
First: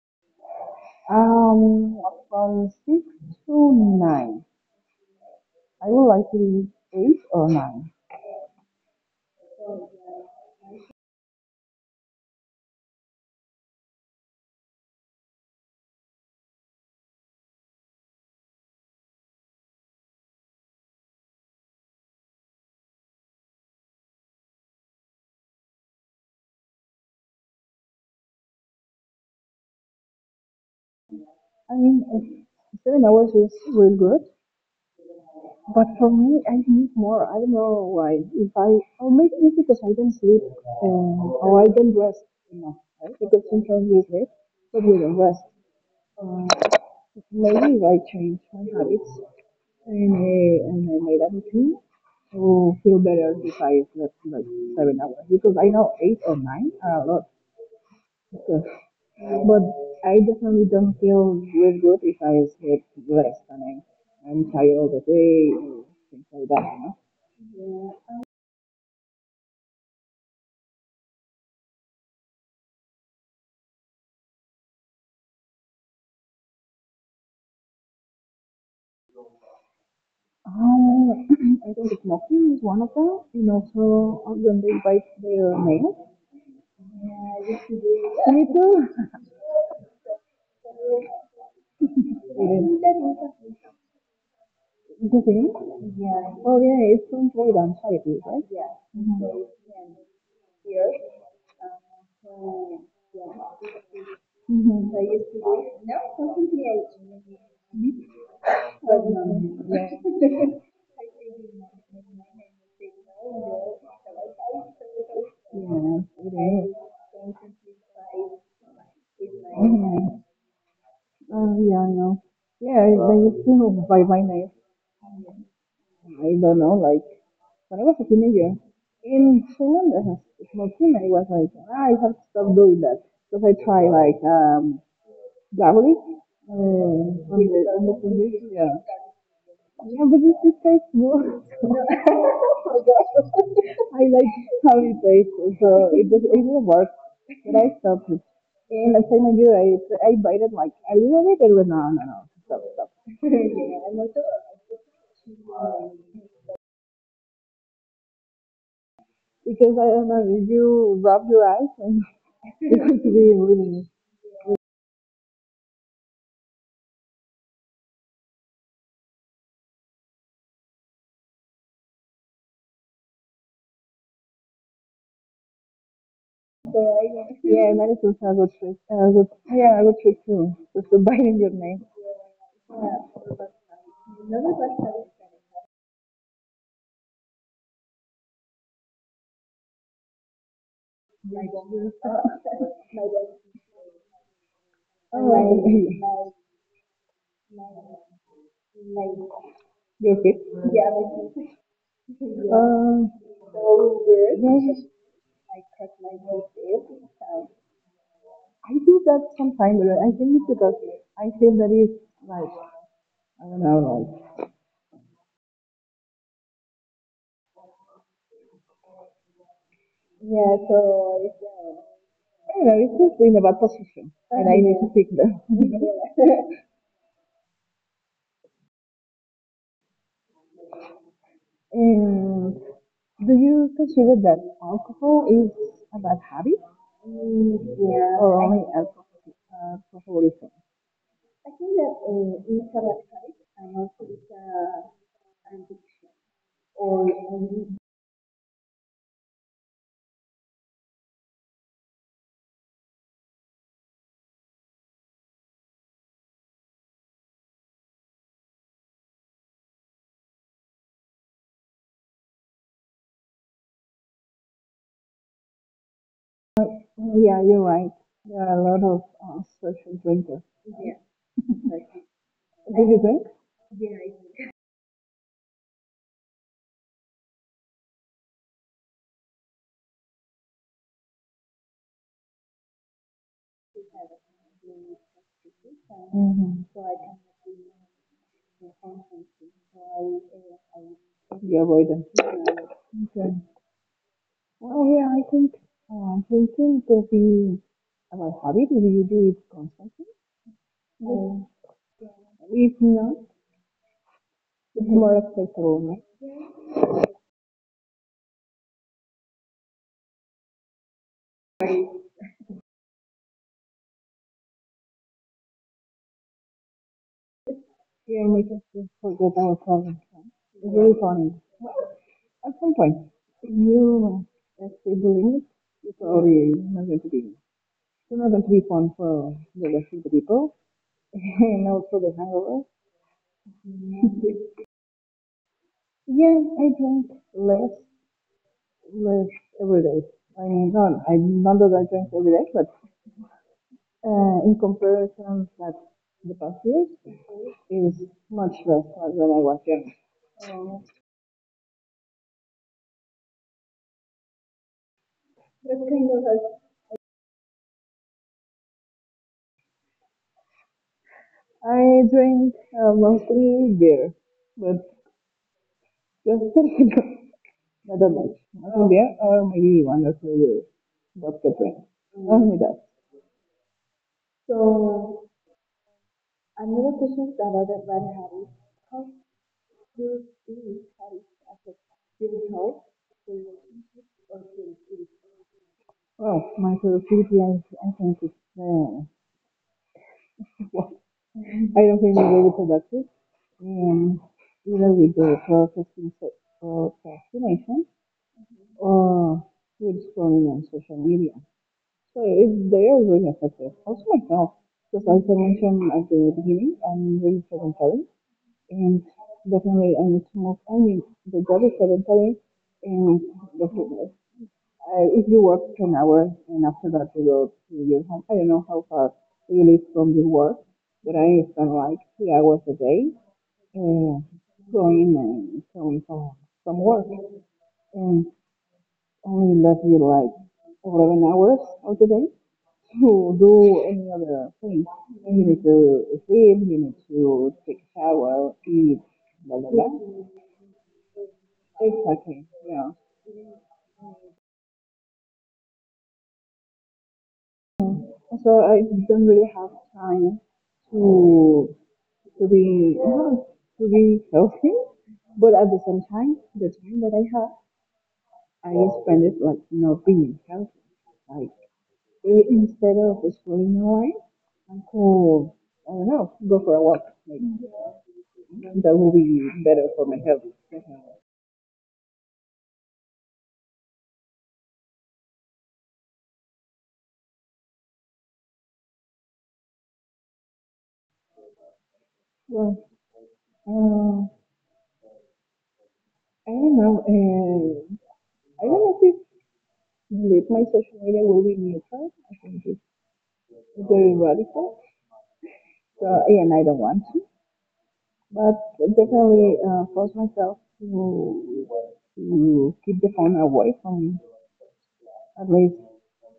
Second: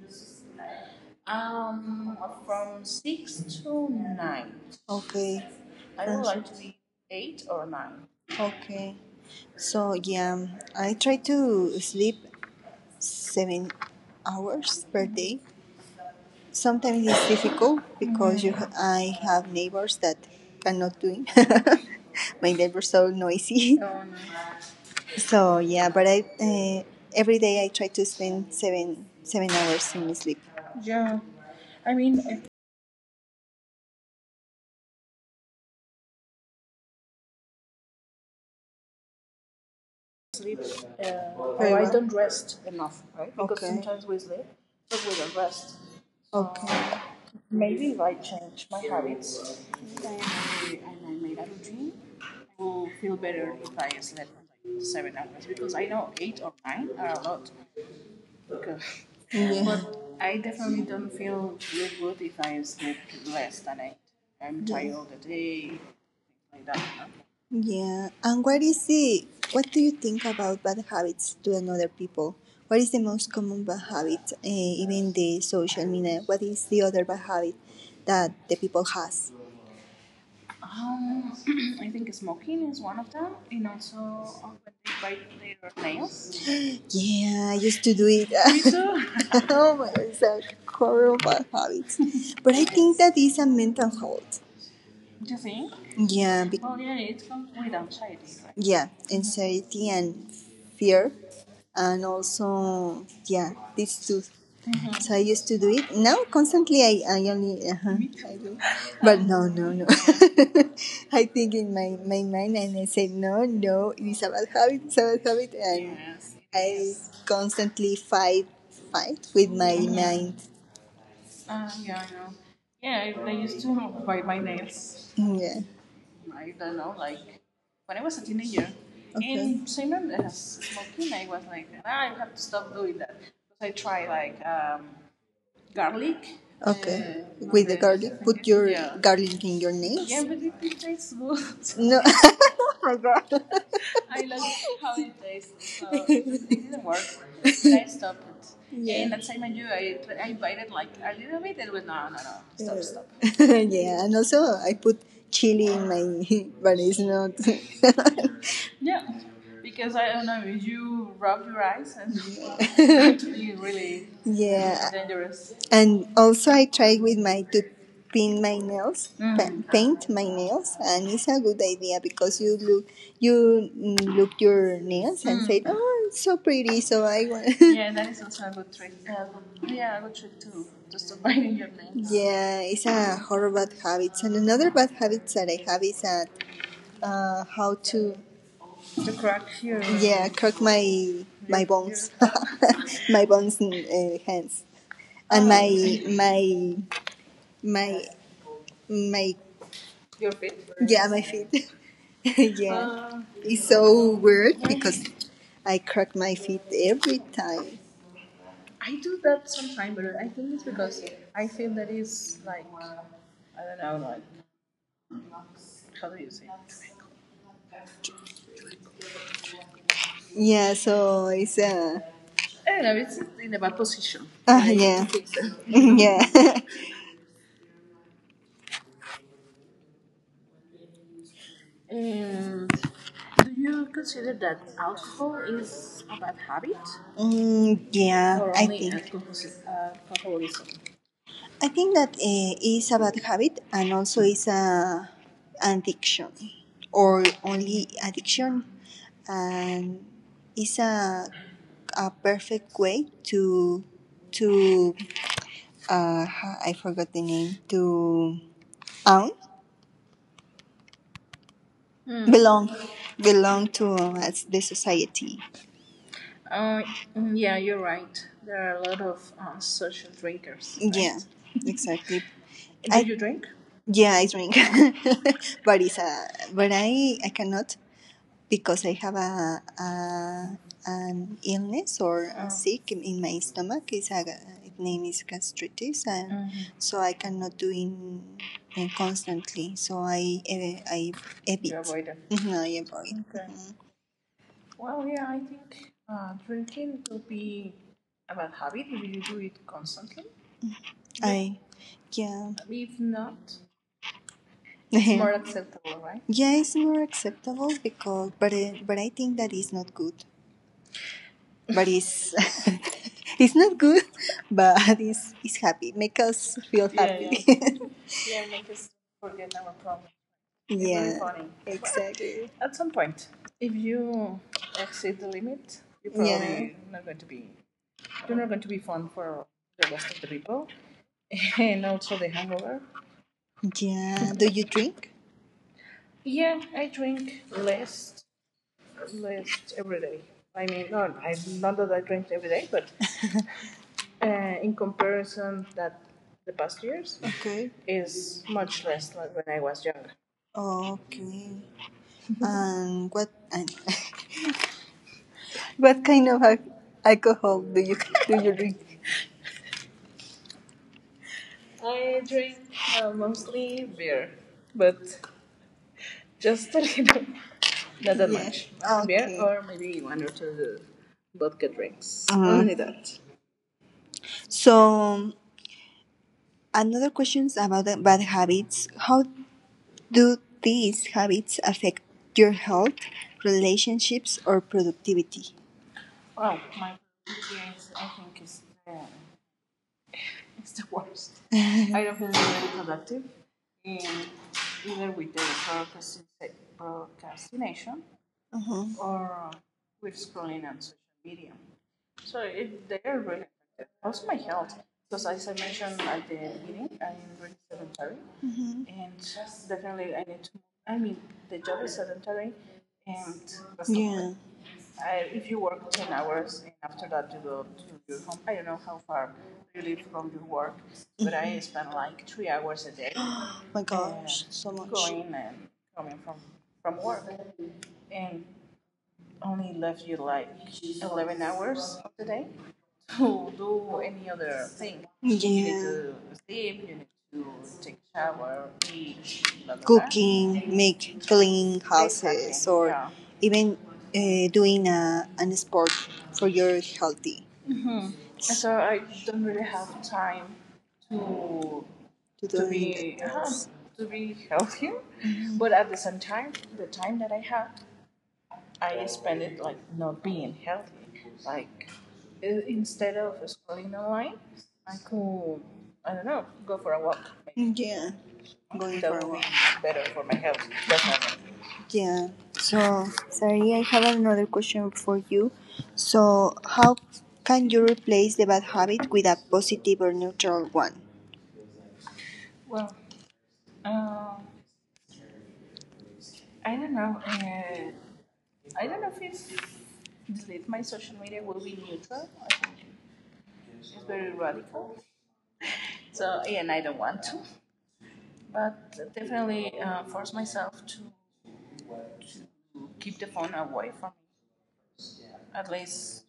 Speaker 2: Um, from six
Speaker 1: Six
Speaker 2: to
Speaker 1: to
Speaker 2: nine.
Speaker 1: nine. Okay.
Speaker 2: I would like to be eight or
Speaker 1: Or
Speaker 2: nine.
Speaker 1: nine. Okay. So yeah, I try to sleep 7 hours per day. Sometimes it's difficult because I have neighbors that cannot do it. My neighbors are so noisy. Oh, no. So yeah, but I, every day I try to spend seven hours in my sleep. Yeah.
Speaker 2: I
Speaker 1: I mean, if,
Speaker 2: mean, 7 hours is really good, but for me, I need more. I don't know why. If I, or maybe it's because I don't sleep
Speaker 1: very
Speaker 2: or I
Speaker 1: well,
Speaker 2: don't rest
Speaker 1: it's
Speaker 2: enough,
Speaker 1: enough,
Speaker 2: right?
Speaker 1: right?
Speaker 2: Because sometimes we sleep, but we don't rest. Uh,
Speaker 1: Okay.
Speaker 2: maybe
Speaker 1: Maybe
Speaker 2: if I change my
Speaker 1: my
Speaker 2: habits
Speaker 1: habits.
Speaker 2: and I made a routine to feel better if I slept like
Speaker 1: Seven,
Speaker 2: 7 hours. Because I know eight or
Speaker 1: nine.
Speaker 2: nine are a lot.
Speaker 1: Oh, good.
Speaker 2: Because,
Speaker 1: Yeah.
Speaker 2: but
Speaker 1: But
Speaker 2: I
Speaker 1: I
Speaker 2: definitely don't feel
Speaker 1: do
Speaker 2: real good
Speaker 1: good
Speaker 2: if
Speaker 1: if
Speaker 2: I
Speaker 1: I sleep
Speaker 2: sleep less
Speaker 1: less
Speaker 2: and
Speaker 1: than
Speaker 2: I'm,
Speaker 1: eight.
Speaker 2: I'm
Speaker 1: I'm
Speaker 2: tired
Speaker 1: tired
Speaker 2: all
Speaker 1: all
Speaker 2: the
Speaker 1: the
Speaker 2: day
Speaker 1: day.
Speaker 2: or things like
Speaker 1: Like that.
Speaker 2: that.
Speaker 1: Huh? Yeah. And what is the what do you think about bad habits to another people? What is the most common bad habit, even the social media? What is the other bad habit that the people has? Um,
Speaker 2: Oh,
Speaker 1: I
Speaker 2: I think
Speaker 1: think
Speaker 2: it's
Speaker 1: smoking
Speaker 2: mocking
Speaker 1: is
Speaker 2: is
Speaker 1: one
Speaker 2: one
Speaker 1: of
Speaker 2: of
Speaker 1: them,
Speaker 2: them,
Speaker 1: and
Speaker 2: and
Speaker 1: also
Speaker 2: also
Speaker 1: when
Speaker 2: when they
Speaker 1: they
Speaker 2: bite
Speaker 1: bite
Speaker 2: their
Speaker 1: their
Speaker 2: nails.
Speaker 1: nails. Yeah, I used to do it. Me
Speaker 2: Me too.
Speaker 1: too. Oh my, it's a horrible bad habit. But I
Speaker 2: It
Speaker 1: think that is a
Speaker 2: is.
Speaker 1: mental health. Do you
Speaker 2: The thing?
Speaker 1: think? Yeah, be-
Speaker 2: Oh yeah, it's to avoid anxiety, right?
Speaker 1: yeah,
Speaker 2: Mm-hmm.
Speaker 1: anxiety and fear, and also yeah, these 2.
Speaker 2: Mm-hmm.
Speaker 1: So I used
Speaker 2: Yeah,
Speaker 1: to do it now constantly, I only I do. But no, no, no.
Speaker 2: it
Speaker 1: I think in my mind and I say no, no, it is a bad habit, it's a bad habit, and
Speaker 2: is.
Speaker 1: I constantly fight with my mind,
Speaker 2: Mhm. Yeah, I know. Yeah, they used to bite my nails.
Speaker 1: yeah,
Speaker 2: I don't know, like when I was a
Speaker 1: it in a year.
Speaker 2: teenager
Speaker 1: Okay.
Speaker 2: in
Speaker 1: And same
Speaker 2: Finland as
Speaker 1: as
Speaker 2: a small
Speaker 1: smoking,
Speaker 2: teen,
Speaker 1: I
Speaker 2: I
Speaker 1: was
Speaker 2: was
Speaker 1: like,
Speaker 2: like,
Speaker 1: ah,
Speaker 2: ah, I
Speaker 1: I have
Speaker 2: have
Speaker 1: to
Speaker 2: to
Speaker 1: stop
Speaker 2: stop
Speaker 1: doing
Speaker 2: doing
Speaker 1: that.
Speaker 2: that.
Speaker 1: Because
Speaker 2: Because
Speaker 1: I
Speaker 2: I try
Speaker 1: try like
Speaker 2: like garlic
Speaker 1: garlic. Okay.
Speaker 2: on
Speaker 1: With the
Speaker 2: the
Speaker 1: garlic, put
Speaker 2: sandwich.
Speaker 1: your,
Speaker 2: Yeah,
Speaker 1: yeah, garlic in your nails.
Speaker 2: yeah,
Speaker 1: Yeah,
Speaker 2: but
Speaker 1: but
Speaker 2: it,
Speaker 1: it,
Speaker 2: it
Speaker 1: it
Speaker 2: tastes
Speaker 1: tastes good.
Speaker 2: good.
Speaker 1: No, my God.
Speaker 2: I
Speaker 1: I
Speaker 2: like
Speaker 1: love
Speaker 2: how
Speaker 1: how
Speaker 2: it
Speaker 1: it
Speaker 2: tastes, so
Speaker 1: tastes, so
Speaker 2: it
Speaker 1: it
Speaker 2: didn't
Speaker 1: didn't
Speaker 2: work.
Speaker 1: work.
Speaker 2: But I
Speaker 1: I
Speaker 2: stopped
Speaker 1: stopped
Speaker 2: it.
Speaker 1: it.
Speaker 2: In
Speaker 1: Yeah.
Speaker 2: the
Speaker 1: And that
Speaker 2: same
Speaker 1: same I
Speaker 2: year,
Speaker 1: knew
Speaker 2: I I
Speaker 1: I
Speaker 2: bite it
Speaker 1: invited
Speaker 2: like
Speaker 1: like
Speaker 2: a
Speaker 1: a
Speaker 2: little
Speaker 1: little
Speaker 2: bit,
Speaker 1: bit,
Speaker 2: and went
Speaker 1: and went,
Speaker 2: no, no,
Speaker 1: no, no,
Speaker 2: no, stop,
Speaker 1: no,
Speaker 2: stop.
Speaker 1: stop, yeah, stop.
Speaker 2: Yeah,
Speaker 1: Yeah, and
Speaker 2: and
Speaker 1: also I put chili in
Speaker 2: also,
Speaker 1: my, but it's not. Yeah,
Speaker 2: because I
Speaker 1: because
Speaker 2: don't
Speaker 1: I,
Speaker 2: know, if you rub your eyes
Speaker 1: rice,
Speaker 2: and
Speaker 1: and
Speaker 2: it could
Speaker 1: it
Speaker 2: be
Speaker 1: could be
Speaker 2: really.
Speaker 1: really, yeah, dangerous. And also I try with my to paint my nails. Mm. Paint my nails, and it's a good idea because you look, you, mm, look your nails, mm, and, mm, say, oh, it's so
Speaker 2: So
Speaker 1: pretty, so
Speaker 2: I
Speaker 1: I
Speaker 2: guess.
Speaker 1: want.
Speaker 2: Yeah, and that
Speaker 1: Yeah,
Speaker 2: is
Speaker 1: and
Speaker 2: also a good trick. Good, yeah, a good trick too.
Speaker 1: too.
Speaker 2: Just to biting your
Speaker 1: Biting your
Speaker 2: neck.
Speaker 1: nails. Yeah, it's a horrible habit. And another bad habit that I have is that, how to crack your, yeah, crack my bones, my bones and hands.
Speaker 2: Oh,
Speaker 1: And
Speaker 2: my, my,
Speaker 1: my my
Speaker 2: your feet.
Speaker 1: yeah,
Speaker 2: Yeah, my
Speaker 1: my
Speaker 2: feet.
Speaker 1: feet.
Speaker 2: Yeah.
Speaker 1: Yeah, it's so
Speaker 2: So weird.
Speaker 1: weird
Speaker 2: Yes.
Speaker 1: because
Speaker 2: I
Speaker 1: I
Speaker 2: cut
Speaker 1: crack my
Speaker 2: my
Speaker 1: feet
Speaker 2: whole tail.
Speaker 1: every
Speaker 2: So
Speaker 1: time
Speaker 2: I
Speaker 1: I
Speaker 2: do
Speaker 1: do
Speaker 2: that
Speaker 1: that.
Speaker 2: sometimes, but I think it's because I
Speaker 1: I
Speaker 2: feel
Speaker 1: think
Speaker 2: that it's
Speaker 1: it's like
Speaker 2: like, I don't
Speaker 1: I
Speaker 2: know,
Speaker 1: don't
Speaker 2: like.
Speaker 1: know. How do you say it?
Speaker 2: Yeah,
Speaker 1: Yeah, so
Speaker 2: so it's,
Speaker 1: it's,
Speaker 2: I
Speaker 1: I
Speaker 2: don't
Speaker 1: don't
Speaker 2: know,
Speaker 1: know.
Speaker 2: it's
Speaker 1: It's
Speaker 2: just in
Speaker 1: in
Speaker 2: a
Speaker 1: a
Speaker 2: bad
Speaker 1: bad
Speaker 2: position.
Speaker 1: position. Ah,
Speaker 2: And I
Speaker 1: I,
Speaker 2: need
Speaker 1: yeah,
Speaker 2: to fix
Speaker 1: fix
Speaker 2: that.
Speaker 1: it, yeah.
Speaker 2: yeah.
Speaker 1: And
Speaker 2: And do
Speaker 1: do
Speaker 2: you
Speaker 1: you
Speaker 2: consider that
Speaker 1: consider
Speaker 2: alcohol
Speaker 1: alcohol
Speaker 2: is
Speaker 1: as
Speaker 2: a
Speaker 1: a
Speaker 2: bad
Speaker 1: bad
Speaker 2: habit?
Speaker 1: habit?
Speaker 2: Mm,
Speaker 1: Mm,
Speaker 2: yeah,
Speaker 1: yeah, or
Speaker 2: or
Speaker 1: I only
Speaker 2: only
Speaker 1: think
Speaker 2: alcohol,
Speaker 1: alcoholism? Alcoholism?
Speaker 2: alcoholism? I
Speaker 1: I
Speaker 2: think
Speaker 1: think
Speaker 2: that
Speaker 1: that is
Speaker 2: it's a
Speaker 1: a
Speaker 2: bad
Speaker 1: bad
Speaker 2: habit
Speaker 1: habit
Speaker 2: and
Speaker 1: and
Speaker 2: also
Speaker 1: also it's
Speaker 2: it's a
Speaker 1: a, an
Speaker 2: an
Speaker 1: addiction, or only addiction, and it's a perfect way to, uh, I forgot the name, to own, hmm, belong, belong to as the society.
Speaker 2: addiction.
Speaker 1: Uh, mm,
Speaker 2: Yeah, you're right.
Speaker 1: there
Speaker 2: There are
Speaker 1: are
Speaker 2: a
Speaker 1: lots
Speaker 2: lot
Speaker 1: of
Speaker 2: of
Speaker 1: social,
Speaker 2: social drinkers.
Speaker 1: right? Yeah, exactly. Do
Speaker 2: Do
Speaker 1: I Did
Speaker 2: you
Speaker 1: you
Speaker 2: drink?
Speaker 1: drink? Yeah, I drink, but it's a, but I cannot because I have a an illness or a, oh, sick in my stomach. It's a, its name is gastritis, and hmm,
Speaker 2: Mm-hmm.
Speaker 1: so I cannot do in constantly. So I, eh, I
Speaker 2: You
Speaker 1: evit.
Speaker 2: avoid
Speaker 1: Yeah.
Speaker 2: them.
Speaker 1: Mhm, I avoid.
Speaker 2: Okay. Well,
Speaker 1: Well,
Speaker 2: yeah, I think
Speaker 1: uh,
Speaker 2: drinking could be a bad
Speaker 1: about
Speaker 2: habit if you do it constantly.
Speaker 1: something. But I,
Speaker 2: But
Speaker 1: yeah,
Speaker 2: if
Speaker 1: if
Speaker 2: not,
Speaker 1: not.
Speaker 2: it's
Speaker 1: It's
Speaker 2: more
Speaker 1: more
Speaker 2: accessible,
Speaker 1: acceptable,
Speaker 2: right?
Speaker 1: right? Yeah, it's more acceptable because, but I think that is not good. But it's it's not good, but it's happy. Make us feel, yeah, happy, yeah.
Speaker 2: Yeah, and we
Speaker 1: Yeah,
Speaker 2: just
Speaker 1: make us
Speaker 2: put your dollar
Speaker 1: forget our
Speaker 2: problem.
Speaker 1: problem.
Speaker 2: It's
Speaker 1: It's
Speaker 2: very
Speaker 1: very, yeah,
Speaker 2: funny.
Speaker 1: funny,
Speaker 2: At
Speaker 1: exactly.
Speaker 2: some
Speaker 1: At
Speaker 2: point,
Speaker 1: some point,
Speaker 2: if
Speaker 1: if
Speaker 2: you
Speaker 1: you, uh,
Speaker 2: actually
Speaker 1: the
Speaker 2: believe
Speaker 1: limit,
Speaker 2: it's already
Speaker 1: yeah,
Speaker 2: not going to
Speaker 1: probably
Speaker 2: be,
Speaker 1: to be
Speaker 2: it's not going to be fun for
Speaker 1: for
Speaker 2: the rest
Speaker 1: the
Speaker 2: of the
Speaker 1: rest of the
Speaker 2: people,
Speaker 1: people,
Speaker 2: and
Speaker 1: and
Speaker 2: also the
Speaker 1: also the
Speaker 2: hangover.
Speaker 1: hangover, yeah. Do you drink?
Speaker 2: Yeah,
Speaker 1: Yeah,
Speaker 2: I
Speaker 1: I
Speaker 2: drink
Speaker 1: think
Speaker 2: less,
Speaker 1: less,
Speaker 2: less
Speaker 1: less.
Speaker 2: every day. I
Speaker 1: I mean,
Speaker 2: mean, not, not that
Speaker 1: I
Speaker 2: I drink
Speaker 1: drink the,
Speaker 2: every day, but
Speaker 1: and
Speaker 2: in comparison that
Speaker 1: that
Speaker 2: the
Speaker 1: the
Speaker 2: past
Speaker 1: past
Speaker 2: years,
Speaker 1: years, okay,
Speaker 2: is
Speaker 1: is
Speaker 2: much
Speaker 1: much.
Speaker 2: less than when I was young.
Speaker 1: Okay. And what, and
Speaker 2: That
Speaker 1: what
Speaker 2: kind
Speaker 1: kind
Speaker 2: of
Speaker 1: of
Speaker 2: has
Speaker 1: alcohol do you, do you drink?
Speaker 2: I drink
Speaker 1: Um,
Speaker 2: mostly beer,
Speaker 1: but
Speaker 2: but just
Speaker 1: just a little,
Speaker 2: not
Speaker 1: not
Speaker 2: that
Speaker 1: that, yeah,
Speaker 2: much.
Speaker 1: much.
Speaker 2: Only
Speaker 1: Okay. Beer.
Speaker 2: beer
Speaker 1: Okay. Or
Speaker 2: or maybe
Speaker 1: maybe
Speaker 2: one or two beers. Vodka
Speaker 1: vodka.
Speaker 2: drink.
Speaker 1: Only
Speaker 2: Only that.
Speaker 1: that. So another questions about bad habits. How, do these habits affect your health, relationships, or productivity? Wow.
Speaker 2: Well, my productivity, I think it's, I
Speaker 1: Mhm.
Speaker 2: don't think we're really productive. Um, Either with the processing
Speaker 1: I broadcast.
Speaker 2: procrastination
Speaker 1: Oh,
Speaker 2: or with scrolling on social media. So it,
Speaker 1: sorry.
Speaker 2: they are really effective. Also myself, because as I mentioned at the beginning, I'm really sedentary
Speaker 1: Mhm. And
Speaker 2: and
Speaker 1: just,
Speaker 2: definitely I need to move. I mean, the job is sedentary, and definitely,
Speaker 1: yeah.
Speaker 2: I,
Speaker 1: I,
Speaker 2: if you work 10 hours and after that you go to your home, I don't know how far you live from your work,
Speaker 1: but
Speaker 2: but
Speaker 1: I,
Speaker 2: I spend like 3 hours a day
Speaker 1: oh my
Speaker 2: uh,
Speaker 1: gosh, so much.
Speaker 2: going and going from work, and only
Speaker 1: Only
Speaker 2: left you
Speaker 1: like
Speaker 2: like
Speaker 1: 11
Speaker 2: 11 hours of the day to do any
Speaker 1: other
Speaker 2: other
Speaker 1: thing.
Speaker 2: thing.
Speaker 1: Yeah. You
Speaker 2: You
Speaker 1: need,
Speaker 2: need
Speaker 1: yeah, to
Speaker 2: to sleep,
Speaker 1: sleep,
Speaker 2: you
Speaker 1: you
Speaker 2: need
Speaker 1: need to
Speaker 2: to take
Speaker 1: take
Speaker 2: a
Speaker 1: a
Speaker 2: shower,
Speaker 1: shower,
Speaker 2: eat,
Speaker 1: eat,
Speaker 2: blah blah
Speaker 1: blah, blah, blah.
Speaker 2: blah.
Speaker 1: Cooking, blah. Make clean
Speaker 2: Exactly,
Speaker 1: houses, exactly,
Speaker 2: yeah.
Speaker 1: or yeah. Even doing a, an sport for your healthy. Mhm.
Speaker 2: So I
Speaker 1: So I
Speaker 2: don't really
Speaker 1: don't
Speaker 2: have
Speaker 1: really have
Speaker 2: time
Speaker 1: time to
Speaker 2: to
Speaker 1: to do, be,
Speaker 2: be not to be healthy,
Speaker 1: mm-hmm, but
Speaker 2: but at the same time,
Speaker 1: the
Speaker 2: the
Speaker 1: time
Speaker 2: time that
Speaker 1: that
Speaker 2: I have, I
Speaker 1: I
Speaker 2: spend it like not
Speaker 1: am
Speaker 2: being healthy.
Speaker 1: healthy,
Speaker 2: Like
Speaker 1: like is
Speaker 2: instead of scrolling away, I
Speaker 1: my
Speaker 2: could I
Speaker 1: I don't
Speaker 2: don't
Speaker 1: know.
Speaker 2: know go for a walk. Like
Speaker 1: Yeah. Going
Speaker 2: that
Speaker 1: better
Speaker 2: will be better for
Speaker 1: for
Speaker 2: my
Speaker 1: my
Speaker 2: health.
Speaker 1: health.
Speaker 2: Definitely.
Speaker 1: Definitely. Yeah. So, sorry, I have another question for you. So, how can you replace the bad habit with a positive or neutral one?
Speaker 2: Well,
Speaker 1: Well,
Speaker 2: uh,
Speaker 1: um,
Speaker 2: I don't know.
Speaker 1: uh,
Speaker 2: I don't know if
Speaker 1: therapy is
Speaker 2: really my social
Speaker 1: my
Speaker 2: media
Speaker 1: social
Speaker 2: will be neutral. I
Speaker 1: circle.
Speaker 2: think
Speaker 1: I
Speaker 2: it's
Speaker 1: think it's
Speaker 2: very
Speaker 1: very
Speaker 2: radical
Speaker 1: radical.
Speaker 2: and
Speaker 1: So,
Speaker 2: I
Speaker 1: yeah,
Speaker 2: don't
Speaker 1: and I
Speaker 2: want
Speaker 1: don't
Speaker 2: to,
Speaker 1: want to,
Speaker 2: but
Speaker 1: but
Speaker 2: definitely
Speaker 1: definitely
Speaker 2: force
Speaker 1: force
Speaker 2: myself
Speaker 1: myself to
Speaker 2: to keep the phone
Speaker 1: the phone
Speaker 2: away
Speaker 1: away
Speaker 2: from
Speaker 1: from me,
Speaker 2: at least
Speaker 1: at least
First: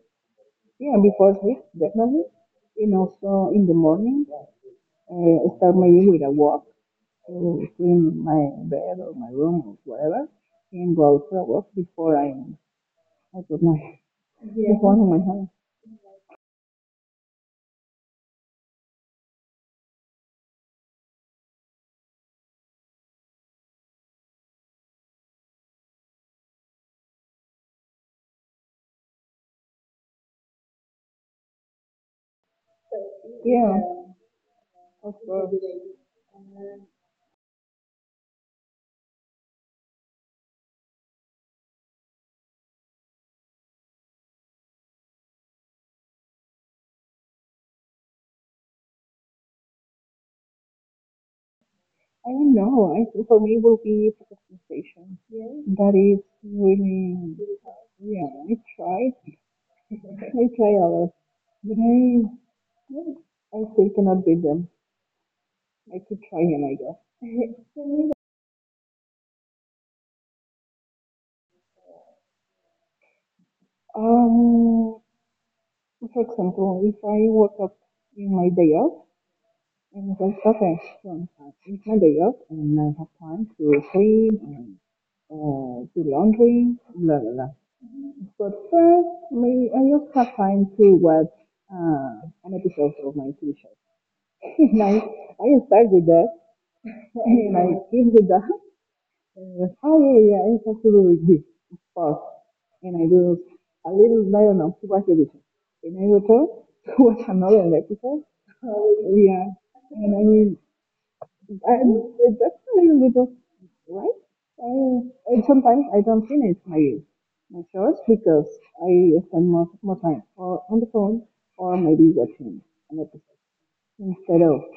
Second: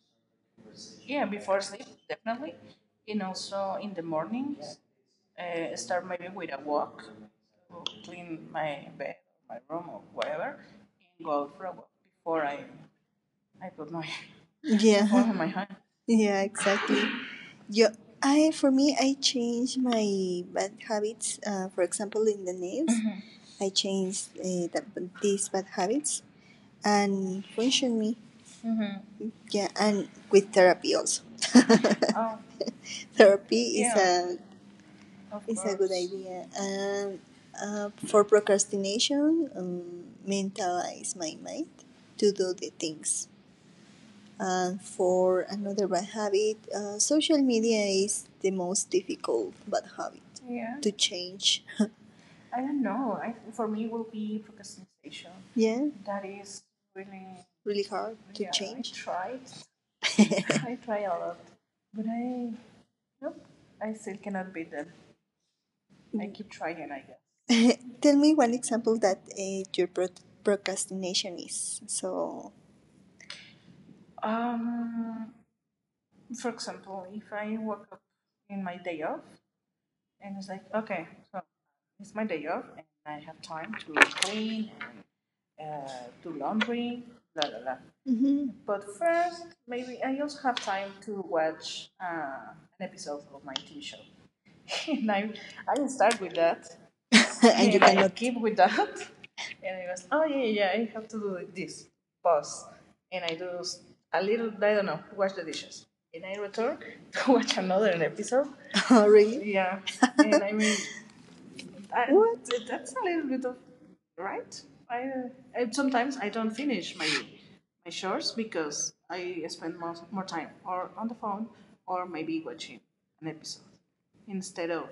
Speaker 2: yeah before sleep
Speaker 1: firstly,
Speaker 2: definitely,
Speaker 1: definitely,
Speaker 2: and
Speaker 1: you
Speaker 2: also
Speaker 1: know,
Speaker 2: in the morning
Speaker 1: mornings,
Speaker 2: start my day with a
Speaker 1: a
Speaker 2: walk,
Speaker 1: walk,
Speaker 2: so clean my
Speaker 1: in my
Speaker 2: bed or
Speaker 1: bed
Speaker 2: my room
Speaker 1: or my
Speaker 2: or
Speaker 1: room or
Speaker 2: whatever,
Speaker 1: whatever,
Speaker 2: and go out
Speaker 1: and
Speaker 2: for
Speaker 1: go
Speaker 2: a
Speaker 1: out
Speaker 2: walk
Speaker 1: for a walk
Speaker 2: before
Speaker 1: before I
Speaker 2: I put
Speaker 1: I
Speaker 2: my
Speaker 1: put my phone,
Speaker 2: yeah. The phone in my
Speaker 1: yeah, in
Speaker 2: hand.
Speaker 1: my hand. Yeah, exactly. Yo, I for me, I change my bad habits. For example, in the nails, mhm, I changed the, these bad habits and function me. Mhm. Yeah, and with therapy also. Oh,
Speaker 2: Yeah,
Speaker 1: therapy is, yeah, a of, it's a good course, idea. And for procrastination, mentalize my mind to do the things. And for another bad habit, social media is the most difficult bad habit, yeah, to change.
Speaker 2: I don't know. I
Speaker 1: No,
Speaker 2: think for
Speaker 1: I
Speaker 2: me it will be
Speaker 1: will be
Speaker 2: procrastination.
Speaker 1: procrastination.
Speaker 2: That
Speaker 1: Yeah,
Speaker 2: is
Speaker 1: that is
Speaker 2: really
Speaker 1: really really hard
Speaker 2: yeah,
Speaker 1: to, yeah, change. I change. Tried.
Speaker 2: I try
Speaker 1: Try a
Speaker 2: others.
Speaker 1: lot.
Speaker 2: But
Speaker 1: I, nope.
Speaker 2: I still
Speaker 1: I still
Speaker 2: cannot beat
Speaker 1: cannot beat
Speaker 2: them.
Speaker 1: that.
Speaker 2: I could
Speaker 1: I
Speaker 2: try
Speaker 1: keep
Speaker 2: him, I
Speaker 1: trying, I
Speaker 2: guess.
Speaker 1: guess. Tell me one example that your procrastination is. So, Um,
Speaker 2: Um, for
Speaker 1: for
Speaker 2: example,
Speaker 1: example,
Speaker 2: if
Speaker 1: if
Speaker 2: I
Speaker 1: I
Speaker 2: woke
Speaker 1: woke
Speaker 2: up
Speaker 1: up
Speaker 2: in
Speaker 1: in
Speaker 2: my
Speaker 1: my
Speaker 2: day
Speaker 1: day off
Speaker 2: off, and
Speaker 1: and
Speaker 2: it's
Speaker 1: it's
Speaker 2: like,
Speaker 1: like,
Speaker 2: okay,
Speaker 1: okay, so
Speaker 2: so it's my
Speaker 1: it's my
Speaker 2: day
Speaker 1: day
Speaker 2: off,
Speaker 1: off.
Speaker 2: and I have time to clean
Speaker 1: Uh,
Speaker 2: and do laundry, blah, blah,
Speaker 1: blah,
Speaker 2: blah.
Speaker 1: blah. Mhm.
Speaker 2: But
Speaker 1: But
Speaker 2: first,
Speaker 1: first,
Speaker 2: maybe I just have time to watch
Speaker 1: watch
Speaker 2: an episode of my
Speaker 1: my
Speaker 2: TV
Speaker 1: TV
Speaker 2: show.
Speaker 1: show.
Speaker 2: and
Speaker 1: And
Speaker 2: I
Speaker 1: I
Speaker 2: start
Speaker 1: start
Speaker 2: with
Speaker 1: with
Speaker 2: that,
Speaker 1: and you
Speaker 2: and I
Speaker 1: and I
Speaker 2: keep
Speaker 1: keep
Speaker 2: with
Speaker 1: with
Speaker 2: that.
Speaker 1: that and
Speaker 2: And,
Speaker 1: I
Speaker 2: oh, yeah, yeah, I have to do this. Pause.
Speaker 1: pause,
Speaker 2: And I do a little, I don't know, what to
Speaker 1: the
Speaker 2: do.
Speaker 1: dishes.
Speaker 2: And
Speaker 1: And
Speaker 2: I
Speaker 1: I
Speaker 2: go
Speaker 1: returned
Speaker 2: to
Speaker 1: to
Speaker 2: watch
Speaker 1: watch
Speaker 2: another
Speaker 1: another
Speaker 2: episode.
Speaker 1: episode. Oh, really?
Speaker 2: Yeah.
Speaker 1: Yeah.
Speaker 2: And I
Speaker 1: And I
Speaker 2: mean,
Speaker 1: mean,
Speaker 2: I,
Speaker 1: I, what?
Speaker 2: that's a little bit of, right?
Speaker 1: Right?
Speaker 2: I
Speaker 1: Uh,
Speaker 2: sometimes I don't finish
Speaker 1: finish my
Speaker 2: my, my shows because
Speaker 1: because
Speaker 2: I spend most of my
Speaker 1: more
Speaker 2: time
Speaker 1: time
Speaker 2: or
Speaker 1: or
Speaker 2: on the
Speaker 1: on the
Speaker 2: phone
Speaker 1: phone
Speaker 2: or maybe watching an
Speaker 1: an
Speaker 2: episode
Speaker 1: episode
Speaker 2: instead
Speaker 1: instead
Speaker 2: of,
Speaker 1: of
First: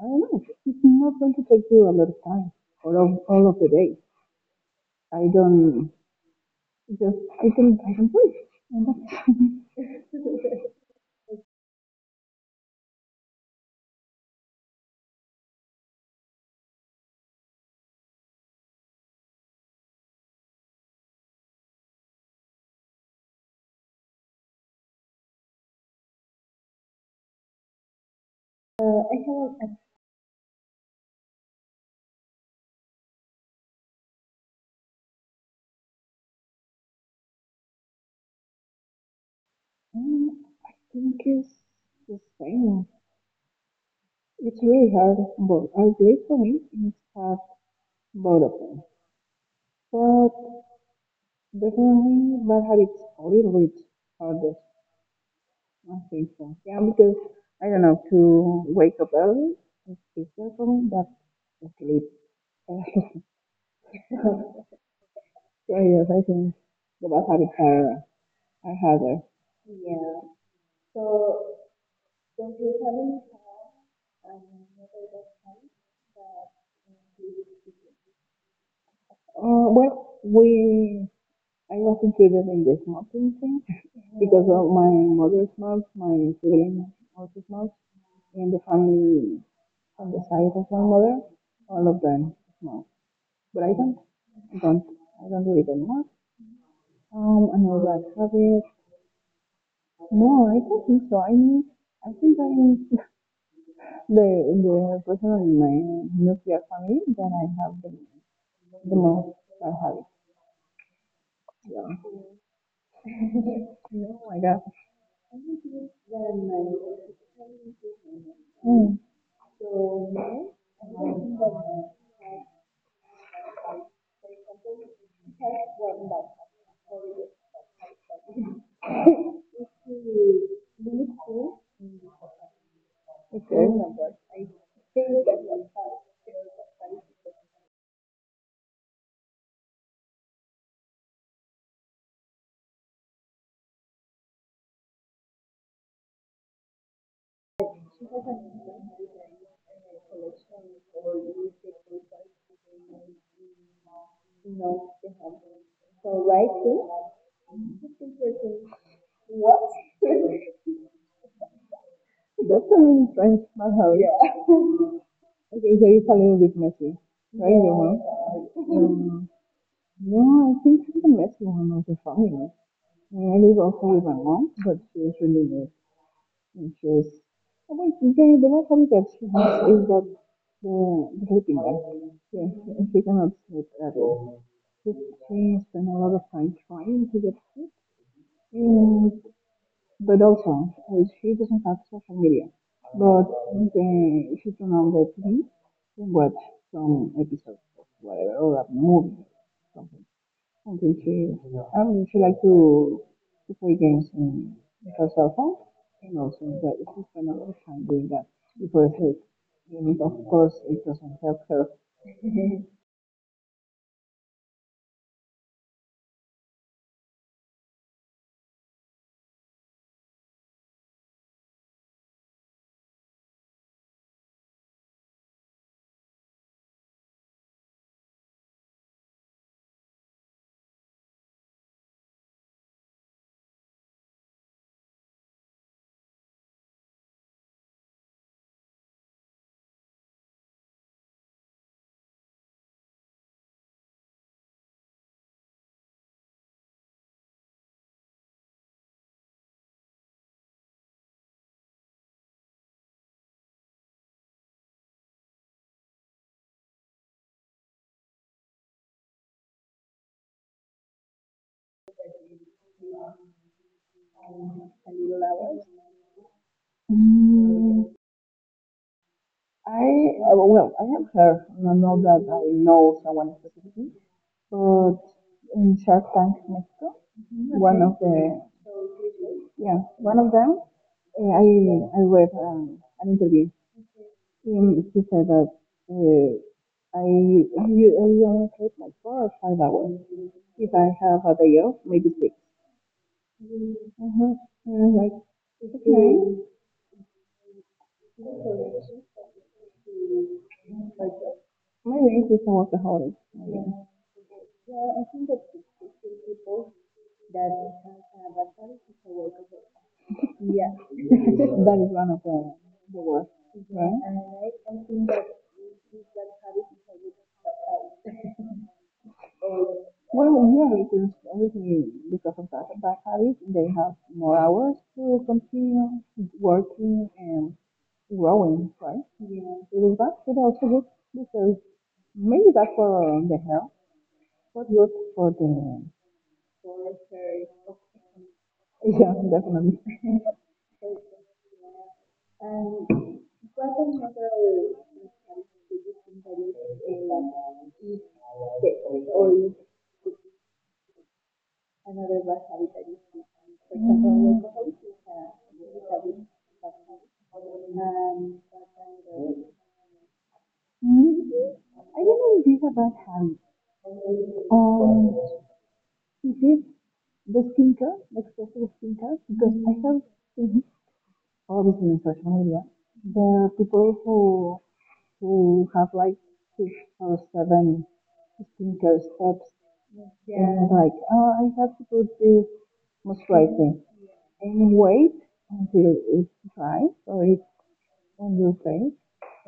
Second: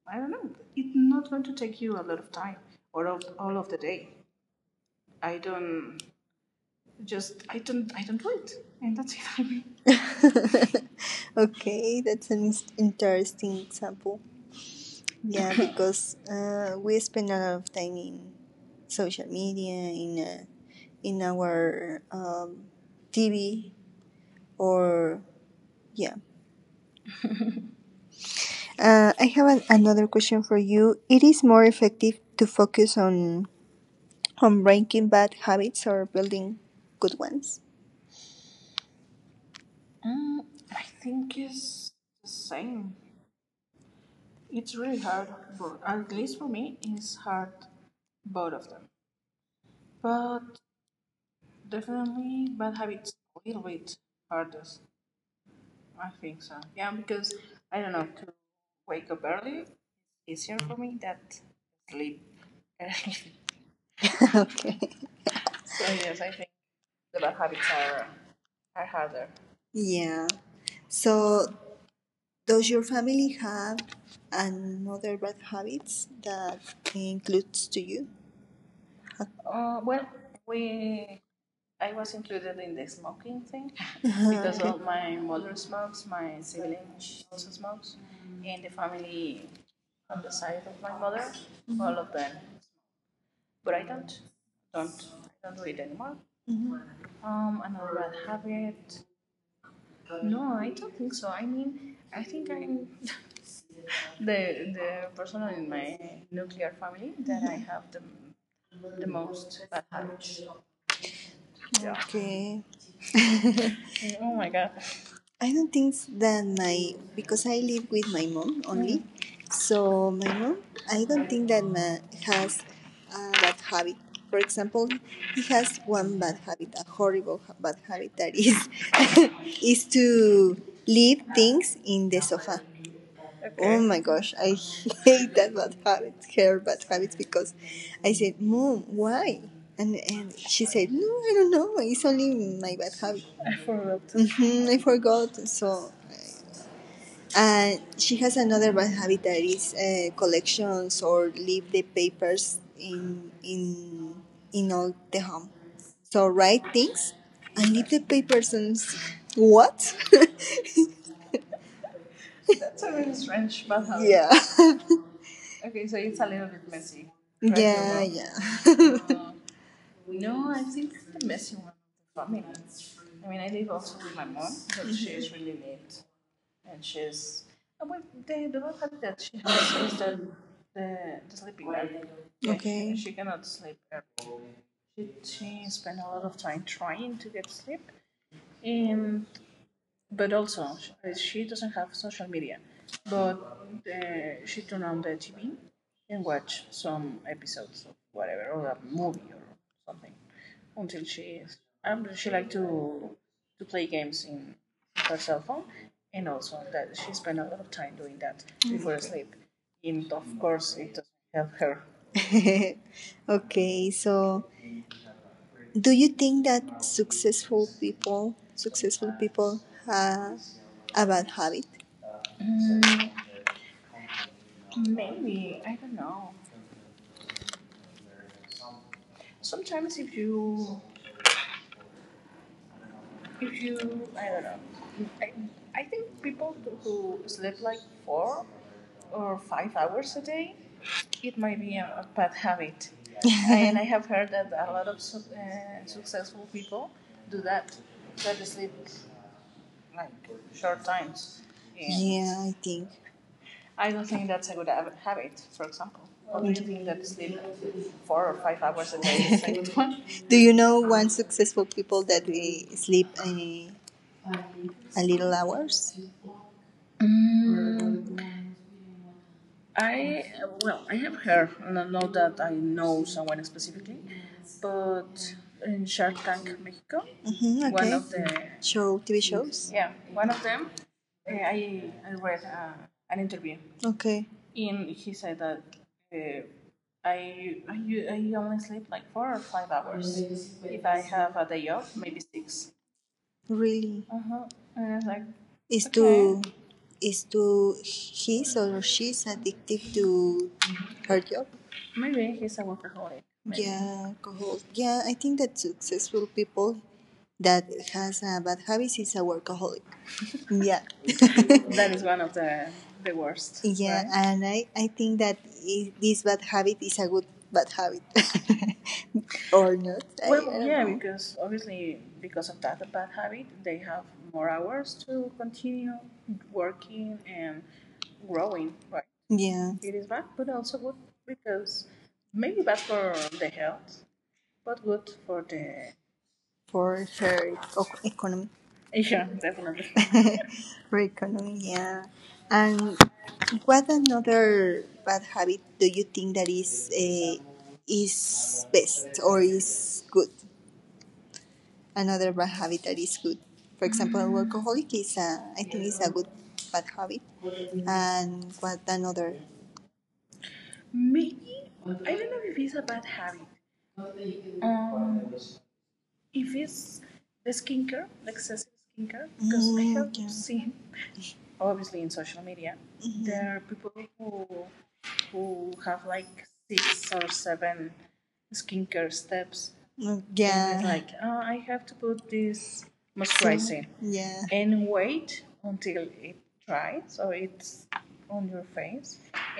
Speaker 2: I
Speaker 1: I
Speaker 2: don't
Speaker 1: don't
Speaker 2: know,
Speaker 1: know.
Speaker 2: it's
Speaker 1: It's
Speaker 2: not
Speaker 1: not
Speaker 2: going
Speaker 1: going
Speaker 2: to
Speaker 1: to
Speaker 2: take you a lot of time or of, all of the day. I don't, just, I don't wait. And that's
Speaker 1: okay, that's an interesting example. Yeah, because we spend a lot of time in social media, in our TV, or yeah. I have an,
Speaker 2: all.
Speaker 1: another question for you. It is more effective to focus on breaking bad habits or building good ones. Mm, I
Speaker 2: Think
Speaker 1: think
Speaker 2: it's
Speaker 1: it's
Speaker 2: the
Speaker 1: the
Speaker 2: same.
Speaker 1: same.
Speaker 2: It's
Speaker 1: It's
Speaker 2: really
Speaker 1: really
Speaker 2: hard
Speaker 1: hard
Speaker 2: on both.
Speaker 1: for,
Speaker 2: I
Speaker 1: at
Speaker 2: believe
Speaker 1: least
Speaker 2: for
Speaker 1: for
Speaker 2: me,
Speaker 1: me,
Speaker 2: it's
Speaker 1: it's
Speaker 2: hard
Speaker 1: hard
Speaker 2: both
Speaker 1: both
Speaker 2: of
Speaker 1: of
Speaker 2: them.
Speaker 1: them.
Speaker 2: But
Speaker 1: But
Speaker 2: definitely,
Speaker 1: definitely
Speaker 2: bad
Speaker 1: bad
Speaker 2: habits
Speaker 1: habits
Speaker 2: a
Speaker 1: a
Speaker 2: little
Speaker 1: little
Speaker 2: bit
Speaker 1: bit
Speaker 2: harder,
Speaker 1: harder.
Speaker 2: I
Speaker 1: I
Speaker 2: think
Speaker 1: think
Speaker 2: so.
Speaker 1: so.
Speaker 2: Yeah,
Speaker 1: Yeah,
Speaker 2: because
Speaker 1: because
Speaker 2: I don't
Speaker 1: I don't
Speaker 2: know,
Speaker 1: know,
Speaker 2: to
Speaker 1: to
Speaker 2: wake
Speaker 1: wake
Speaker 2: up
Speaker 1: up
Speaker 2: early
Speaker 1: early
Speaker 2: is
Speaker 1: is
Speaker 2: easier
Speaker 1: easier
Speaker 2: for
Speaker 1: for
Speaker 2: me,
Speaker 1: me
Speaker 2: but
Speaker 1: than
Speaker 2: to
Speaker 1: sleep
Speaker 2: sleep.
Speaker 1: early. Okay.
Speaker 2: So
Speaker 1: So
Speaker 2: yes,
Speaker 1: yes,
Speaker 2: I
Speaker 1: I think
Speaker 2: think the
Speaker 1: the
Speaker 2: bad habits
Speaker 1: habits are
Speaker 2: are
Speaker 1: are harder.
Speaker 2: harder.
Speaker 1: Yeah. So, does your family have another bad habits that includes to you? Um,
Speaker 2: Well, we I was included in the smoking thing because
Speaker 1: Uh-huh.
Speaker 2: of my mother smokes, my sibling also
Speaker 1: Because
Speaker 2: smokes. In
Speaker 1: and
Speaker 2: the family on the side of my mother, all
Speaker 1: all
Speaker 2: of
Speaker 1: of.
Speaker 2: them smoke. But I don't, I don't really don't know.
Speaker 1: Mhm. um,
Speaker 2: And all that habit.
Speaker 1: no,
Speaker 2: No, I don't think so. I mean, I
Speaker 1: I
Speaker 2: think
Speaker 1: think
Speaker 2: I'm the
Speaker 1: that
Speaker 2: the person
Speaker 1: in
Speaker 2: in my
Speaker 1: my
Speaker 2: nuclear
Speaker 1: nuclear
Speaker 2: family
Speaker 1: family
Speaker 2: that
Speaker 1: that I
Speaker 2: I have
Speaker 1: have the
Speaker 2: the
Speaker 1: the
Speaker 2: most
Speaker 1: most bad
Speaker 2: bad habit.
Speaker 1: habits. Yeah.
Speaker 2: Yeah.
Speaker 1: Okay.
Speaker 2: Oh
Speaker 1: Oh
Speaker 2: my
Speaker 1: my
Speaker 2: god.
Speaker 1: god. I don't think that my, because I live with my mom only,
Speaker 2: Mm,
Speaker 1: so my mom, I don't think that ma has a bad habit. For example, he has one bad habit, a horrible bad habit that is is to leave things in the sofa. Okay.
Speaker 2: okay.
Speaker 1: Oh,
Speaker 2: Oh
Speaker 1: okay.
Speaker 2: my
Speaker 1: my
Speaker 2: god.
Speaker 1: gosh, I hate that bad habit, her bad habits, because I said, Mom, why? And she said, No, I don't know. It's only my bad habit. I forgot. Hmm, I forgot. So, she has another bad habit that is collections or leave the papers in all the home. So write things and leave the papers and what?
Speaker 2: That's a really strange bad
Speaker 1: Bad habit.
Speaker 2: habit. Yeah.
Speaker 1: Yeah.
Speaker 2: okay, so it's a little bit messy, right, yeah. You
Speaker 1: Yeah,
Speaker 2: know.
Speaker 1: yeah.
Speaker 2: Yeah,
Speaker 1: No,
Speaker 2: I think she's can met one of the family.
Speaker 1: I mean,
Speaker 2: Maybe go with my mom, but
Speaker 1: it's
Speaker 2: she is
Speaker 1: she,
Speaker 2: really good. And she is. Oh, wait, the one thing that she has is
Speaker 1: she's
Speaker 2: that
Speaker 1: done.
Speaker 2: the, the sleeping bag.
Speaker 1: Yeah,
Speaker 2: Yeah,
Speaker 1: okay.
Speaker 2: she
Speaker 1: She cannot
Speaker 2: cannot
Speaker 1: sleep.
Speaker 2: sleep at all. She, she
Speaker 1: She
Speaker 2: spent a lot of time
Speaker 1: trying,
Speaker 2: trying to get sleep.
Speaker 1: um,
Speaker 2: And, but
Speaker 1: but also
Speaker 2: also, she
Speaker 1: she
Speaker 2: doesn't have social
Speaker 1: social
Speaker 2: media.
Speaker 1: media
Speaker 2: But the, she turned on the TV and watch
Speaker 1: watch some
Speaker 2: some episodes
Speaker 1: episodes
Speaker 2: of
Speaker 1: of
Speaker 2: whatever, or a movie.
Speaker 1: movie or something
Speaker 2: Okay, so I would also like to play games
Speaker 1: to
Speaker 2: because of
Speaker 1: herself,
Speaker 2: fun and
Speaker 1: and
Speaker 2: also
Speaker 1: also
Speaker 2: that if
Speaker 1: that
Speaker 2: you
Speaker 1: she
Speaker 2: spend a
Speaker 1: spent a
Speaker 2: lot
Speaker 1: lot
Speaker 2: of
Speaker 1: of
Speaker 2: time
Speaker 1: time
Speaker 2: doing
Speaker 1: doing
Speaker 2: that
Speaker 1: it
Speaker 2: because
Speaker 1: before
Speaker 2: it, you need, of course it doesn't help her.
Speaker 1: her. Okay, so do you think that successful people have a bad habit? Mm, maybe I don't know. Sometimes if you I don't know. I, I think people who sleep like 4 or 5 hours a day, it might be a bad habit. And I have heard that a lot of successful people do that. That they sleep like short times. Yeah. Yeah, I think I don't think that's a good habit, for example. Or do you think that sleep 4 or 5 hours a day is a good one? Do you know one successful people that they sleep a little hours?
Speaker 2: Mm,
Speaker 1: Mm,
Speaker 2: I
Speaker 1: I
Speaker 2: well,
Speaker 1: I
Speaker 2: I
Speaker 1: have
Speaker 2: have
Speaker 1: heard,
Speaker 2: heard, and I
Speaker 1: not
Speaker 2: know that
Speaker 1: that I
Speaker 2: I
Speaker 1: know
Speaker 2: know
Speaker 1: someone
Speaker 2: someone
Speaker 1: specifically,
Speaker 2: specifically, but
Speaker 1: but
Speaker 2: in Shark Tank Mexico,
Speaker 1: mhm, one, okay,
Speaker 2: one of
Speaker 1: of the
Speaker 2: the
Speaker 1: show TV shows. Yeah,
Speaker 2: yeah,
Speaker 1: one
Speaker 2: one
Speaker 1: of
Speaker 2: of
Speaker 1: them.
Speaker 2: them,
Speaker 1: I
Speaker 2: I
Speaker 1: read
Speaker 2: read
Speaker 1: an
Speaker 2: an
Speaker 1: interview.
Speaker 2: interview.
Speaker 1: Okay.
Speaker 2: He,
Speaker 1: In
Speaker 2: he
Speaker 1: he
Speaker 2: said
Speaker 1: said
Speaker 2: that
Speaker 1: that uh,
Speaker 2: uh,
Speaker 1: I I
Speaker 2: I
Speaker 1: I only
Speaker 2: only take like
Speaker 1: four
Speaker 2: 4 or 5 hours.
Speaker 1: hours
Speaker 2: If
Speaker 1: if I
Speaker 2: I have
Speaker 1: have
Speaker 2: a
Speaker 1: a...
Speaker 2: day off, maybe 6
Speaker 1: Really.
Speaker 2: Uh huh.
Speaker 1: Uh-huh.
Speaker 2: And I'm
Speaker 1: Uh,
Speaker 2: like,
Speaker 1: is okay to
Speaker 2: okay,
Speaker 1: is to his or she's addicted to her job?
Speaker 2: maybe
Speaker 1: Maybe.
Speaker 2: it's just a workaholic.
Speaker 1: Maybe.
Speaker 2: Yeah.
Speaker 1: Yeah, alcohol. Yeah, I think that successful people that has a bad habits is a workaholic. Yeah.
Speaker 2: Yeah. that
Speaker 1: That
Speaker 2: is
Speaker 1: is one
Speaker 2: one of
Speaker 1: of
Speaker 2: the
Speaker 1: the
Speaker 2: worst,
Speaker 1: worst. Yeah,
Speaker 2: right?
Speaker 1: right? And I think that I this bad habit is a good bad habit or not. I Well,
Speaker 2: Well,
Speaker 1: don't yeah, know.
Speaker 2: yeah, because
Speaker 1: Because obviously
Speaker 2: obviously because
Speaker 1: because of
Speaker 2: of that
Speaker 1: that
Speaker 2: bad
Speaker 1: bad habit,
Speaker 2: habit,
Speaker 1: they
Speaker 2: they
Speaker 1: have
Speaker 2: have
Speaker 1: more
Speaker 2: more hours
Speaker 1: hours to
Speaker 2: to
Speaker 1: continue
Speaker 2: continue
Speaker 1: working,
Speaker 2: working
Speaker 1: and
Speaker 2: and growing,
Speaker 1: right,
Speaker 2: right? Yeah.
Speaker 1: yeah,
Speaker 2: It
Speaker 1: it is
Speaker 2: is
Speaker 1: bad,
Speaker 2: bad,
Speaker 1: but
Speaker 2: but
Speaker 1: also
Speaker 2: also
Speaker 1: good
Speaker 2: good because
Speaker 1: because maybe
Speaker 2: maybe bad for the
Speaker 1: they help
Speaker 2: health, but good for the
Speaker 1: for her economy.
Speaker 2: Yeah,
Speaker 1: Yeah.
Speaker 2: definitely.
Speaker 1: Reckoning, yeah. And what another bad habit do you think that is or is good? Another bad habit that is good. For example, alcoholic is a, I think is a good bad habit. And what another?
Speaker 2: Hmm,
Speaker 1: Maybe I
Speaker 2: I don't
Speaker 1: don't
Speaker 2: know if these
Speaker 1: know
Speaker 2: are
Speaker 1: what
Speaker 2: bad
Speaker 1: habit
Speaker 2: habits. Um, it is
Speaker 1: because I,
Speaker 2: the skincare, the excessive skincare, because I
Speaker 1: mm, have
Speaker 2: have
Speaker 1: mm, yeah, seen
Speaker 2: seen all this
Speaker 1: obviously
Speaker 2: in
Speaker 1: social
Speaker 2: social
Speaker 1: media.
Speaker 2: media.
Speaker 1: Mhm.
Speaker 2: The
Speaker 1: There are
Speaker 2: people who
Speaker 1: people
Speaker 2: have like six
Speaker 1: six
Speaker 2: or
Speaker 1: or seven
Speaker 2: seven
Speaker 1: skincare
Speaker 2: skincare steps
Speaker 1: steps. Mm, and
Speaker 2: and
Speaker 1: yeah,
Speaker 2: like,
Speaker 1: like, oh,
Speaker 2: oh, I
Speaker 1: I have
Speaker 2: have to
Speaker 1: to
Speaker 2: put
Speaker 1: put
Speaker 2: this
Speaker 1: this
Speaker 2: moisturizing,
Speaker 1: moisturizing, yeah,
Speaker 2: and
Speaker 1: and
Speaker 2: wait
Speaker 1: wait until
Speaker 2: until
Speaker 1: it
Speaker 2: it's dry,
Speaker 1: dry. So
Speaker 2: so it's
Speaker 1: it's
Speaker 2: on
Speaker 1: on your
Speaker 2: your face.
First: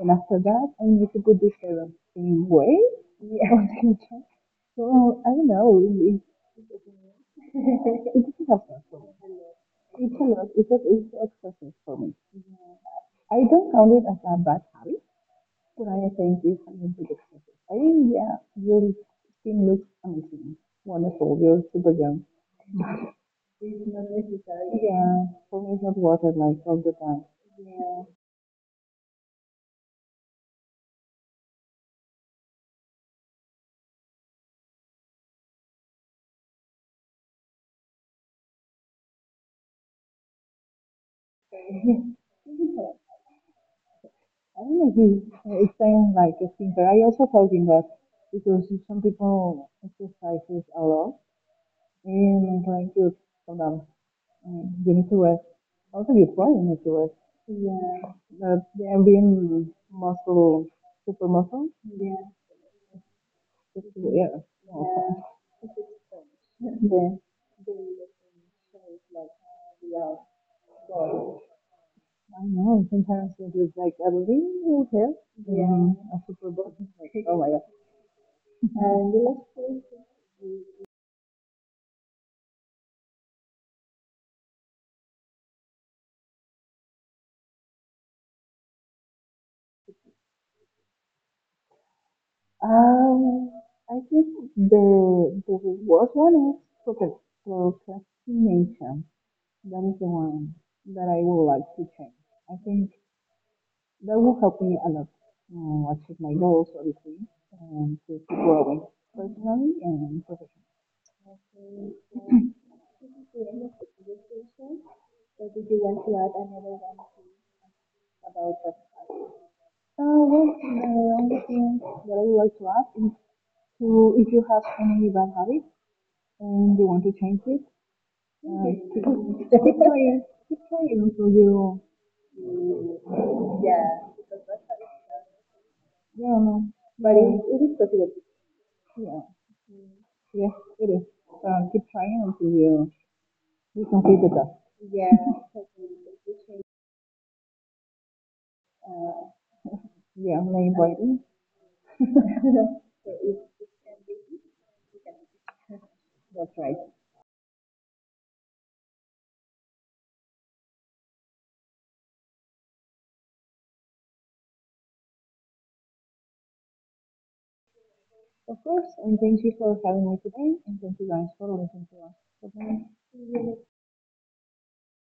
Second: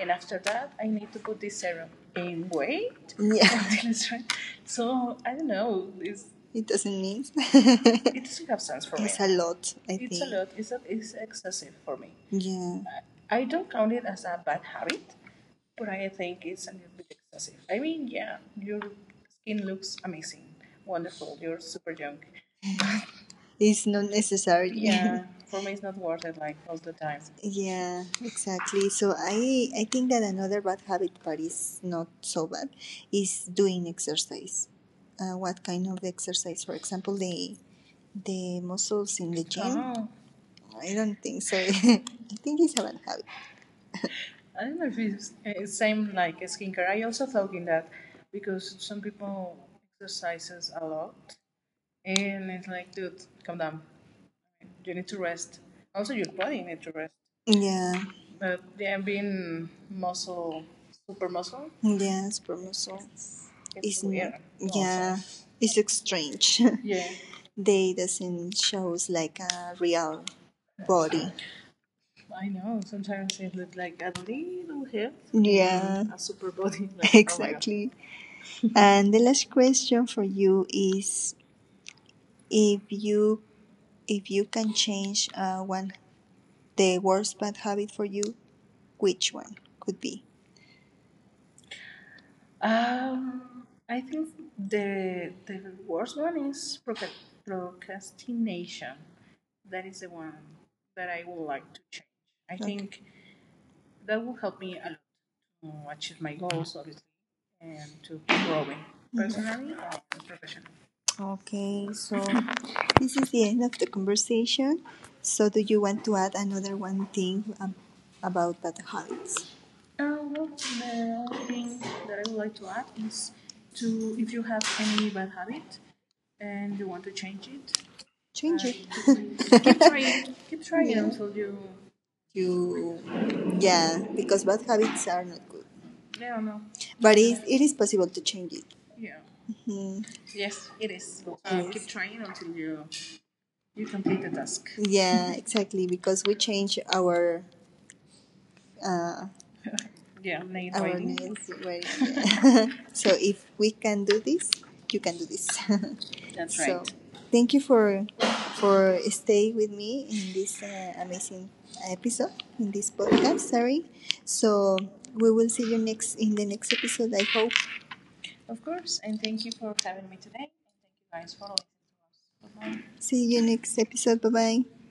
Speaker 1: and I
Speaker 2: after that, I need to put the serum. In
Speaker 1: and
Speaker 2: wait?
Speaker 1: yeah.
Speaker 2: Yeah.
Speaker 1: Until it's dry. So
Speaker 2: so I don't know. It,
Speaker 1: it doesn't mean,
Speaker 2: it
Speaker 1: it doesn't
Speaker 2: doesn't
Speaker 1: have
Speaker 2: have fun
Speaker 1: sense for
Speaker 2: for
Speaker 1: me. It's a
Speaker 2: me.
Speaker 1: lot, I it's think.
Speaker 2: It's a
Speaker 1: It's a
Speaker 2: lot.
Speaker 1: lot. It's, a,
Speaker 2: It's
Speaker 1: it's
Speaker 2: excessive
Speaker 1: excessive
Speaker 2: for
Speaker 1: for me.
Speaker 2: me.
Speaker 1: Yeah.
Speaker 2: I
Speaker 1: I don't
Speaker 2: don't count
Speaker 1: count
Speaker 2: it
Speaker 1: it
Speaker 2: as
Speaker 1: as
Speaker 2: a
Speaker 1: a bad
Speaker 2: bad habit,
Speaker 1: habit,
Speaker 2: but
Speaker 1: but
Speaker 2: I
Speaker 1: I think
Speaker 2: think it's
Speaker 1: it's
Speaker 2: a
Speaker 1: a
Speaker 2: little
Speaker 1: little bit
Speaker 2: bit excessive.
Speaker 1: excessive.
Speaker 2: I
Speaker 1: I
Speaker 2: mean,
Speaker 1: mean,
Speaker 2: yeah,
Speaker 1: yeah, your
Speaker 2: your
Speaker 1: skin
Speaker 2: skin looks
Speaker 1: looks
Speaker 2: amazing,
Speaker 1: amazing,
Speaker 2: wonderful.
Speaker 1: wonderful.
Speaker 2: You're
Speaker 1: You're
Speaker 2: super
Speaker 1: super young.
Speaker 2: young.
Speaker 1: It's not necessary.
Speaker 2: Yeah,
Speaker 1: Yeah,
Speaker 2: for me,
Speaker 1: for
Speaker 2: it's
Speaker 1: me, it's
Speaker 2: not
Speaker 1: not
Speaker 2: worth
Speaker 1: worth
Speaker 2: it
Speaker 1: it
Speaker 2: like
Speaker 1: like
Speaker 2: all
Speaker 1: all
Speaker 2: the
Speaker 1: the time. Yeah, exactly. So I think that another bad habit, but it's not so bad, is doing exercise. What kind of exercise? For example, the muscles in the gym. Oh, I don't think so.
Speaker 2: time.
Speaker 1: I think it's a bad habit.
Speaker 2: I
Speaker 1: I
Speaker 2: don't
Speaker 1: don't know
Speaker 2: know if
Speaker 1: if it's
Speaker 2: you explain like a thing, but
Speaker 1: skincare
Speaker 2: I also told him that because some people exercises
Speaker 1: exercise
Speaker 2: a lot
Speaker 1: and
Speaker 2: and trying to
Speaker 1: dude,
Speaker 2: tell
Speaker 1: come down.
Speaker 2: them
Speaker 1: You
Speaker 2: you
Speaker 1: need
Speaker 2: need
Speaker 1: to
Speaker 2: to rest.
Speaker 1: rest.
Speaker 2: Also, you probably need to rest.
Speaker 1: Yeah.
Speaker 2: But
Speaker 1: The
Speaker 2: they have
Speaker 1: MB
Speaker 2: been
Speaker 1: muscle,
Speaker 2: muscle, super muscle.
Speaker 1: yes, promotion it's
Speaker 2: Just,
Speaker 1: is not weird.
Speaker 2: yeah.
Speaker 1: Also. Yeah,
Speaker 2: Yeah.
Speaker 1: it's strange. Yeah,
Speaker 2: Then,
Speaker 1: they doesn't shows like a real body.
Speaker 2: I
Speaker 1: I
Speaker 2: don't
Speaker 1: know.
Speaker 2: know, sometimes
Speaker 1: Sometimes
Speaker 2: it is
Speaker 1: it's like,
Speaker 2: like a little bit yeah.
Speaker 1: yeah,
Speaker 2: A
Speaker 1: a
Speaker 2: super
Speaker 1: super
Speaker 2: body.
Speaker 1: body. Like, oh my god,
Speaker 2: Like, oh my god.
Speaker 1: exactly. And the last question for you is if you if you can change one the worst bad habit for you, which one could be?
Speaker 2: Um, I
Speaker 1: I
Speaker 2: think
Speaker 1: think the
Speaker 2: the
Speaker 1: the
Speaker 2: worst
Speaker 1: worst
Speaker 2: one
Speaker 1: one
Speaker 2: is
Speaker 1: is
Speaker 2: procra- procrastination.
Speaker 1: procrastination.
Speaker 2: That
Speaker 1: That
Speaker 2: is the
Speaker 1: is the one
Speaker 2: one that I
Speaker 1: that I
Speaker 2: would
Speaker 1: would
Speaker 2: like to
Speaker 1: like to change.
Speaker 2: change. I
Speaker 1: I, okay,
Speaker 2: think
Speaker 1: think
Speaker 2: that
Speaker 1: that
Speaker 2: will
Speaker 1: will
Speaker 2: help
Speaker 1: help
Speaker 2: me
Speaker 1: me
Speaker 2: a
Speaker 1: a
Speaker 2: lot
Speaker 1: lot to
Speaker 2: achieve
Speaker 1: achieve
Speaker 2: my
Speaker 1: my
Speaker 2: goals,
Speaker 1: goals, obviously,
Speaker 2: obviously, and
Speaker 1: and
Speaker 2: to
Speaker 1: to
Speaker 2: keep
Speaker 1: keep growing
Speaker 2: growing personally
Speaker 1: personally, mm-hmm,
Speaker 2: and
Speaker 1: and
Speaker 2: professionally.
Speaker 1: professionally. Okay, so this is the end of the conversation.
Speaker 2: Or
Speaker 1: So, do
Speaker 2: did you
Speaker 1: you
Speaker 2: want
Speaker 1: want
Speaker 2: to
Speaker 1: to
Speaker 2: add
Speaker 1: add another
Speaker 2: another one
Speaker 1: one thing
Speaker 2: about
Speaker 1: about
Speaker 2: that?
Speaker 1: bad habits?
Speaker 2: Well,
Speaker 1: Um,
Speaker 2: the
Speaker 1: the
Speaker 2: only
Speaker 1: thing
Speaker 2: thing that I
Speaker 1: that
Speaker 2: would like to ask is to if
Speaker 1: to
Speaker 2: you
Speaker 1: have
Speaker 2: have any
Speaker 1: any
Speaker 2: bad habits and you want to change it,
Speaker 1: change
Speaker 2: keep,
Speaker 1: it.
Speaker 2: keep
Speaker 1: Keep
Speaker 2: trying,
Speaker 1: trying,
Speaker 2: keep
Speaker 1: keep trying. Yeah.
Speaker 2: trying
Speaker 1: Until
Speaker 2: until you,
Speaker 1: you, yeah,
Speaker 2: yeah,
Speaker 1: because bad habits are not good.
Speaker 2: yeah,
Speaker 1: Yeah.
Speaker 2: no, but
Speaker 1: But
Speaker 2: it,
Speaker 1: it,
Speaker 2: yeah, it
Speaker 1: it is
Speaker 2: is
Speaker 1: possible
Speaker 2: possible.
Speaker 1: to change it. Yeah.
Speaker 2: Yeah,
Speaker 1: Mhm.
Speaker 2: yes,
Speaker 1: Yes, it
Speaker 2: it is.
Speaker 1: is, yes.
Speaker 2: Keep
Speaker 1: Keep trying
Speaker 2: trying
Speaker 1: until
Speaker 2: until
Speaker 1: you
Speaker 2: you We
Speaker 1: you
Speaker 2: can
Speaker 1: complete
Speaker 2: take
Speaker 1: the
Speaker 2: it up.
Speaker 1: task. Yeah, exactly. Because we change our uh,
Speaker 2: Yeah,
Speaker 1: yeah,
Speaker 2: may
Speaker 1: main our
Speaker 2: inviting.
Speaker 1: writing, nails were, yeah. So if we can do this, you can do this.
Speaker 2: That's right.
Speaker 1: That's so right. So thank you for staying with me in this amazing episode in this podcast, sorry, so we will see you next in the next episode, I hope.
Speaker 2: Of
Speaker 1: Of
Speaker 2: course, and
Speaker 1: course.
Speaker 2: thank you for having me today, and thank you guys for listening to us. Bye-bye.
Speaker 1: See you next episode. Bye bye.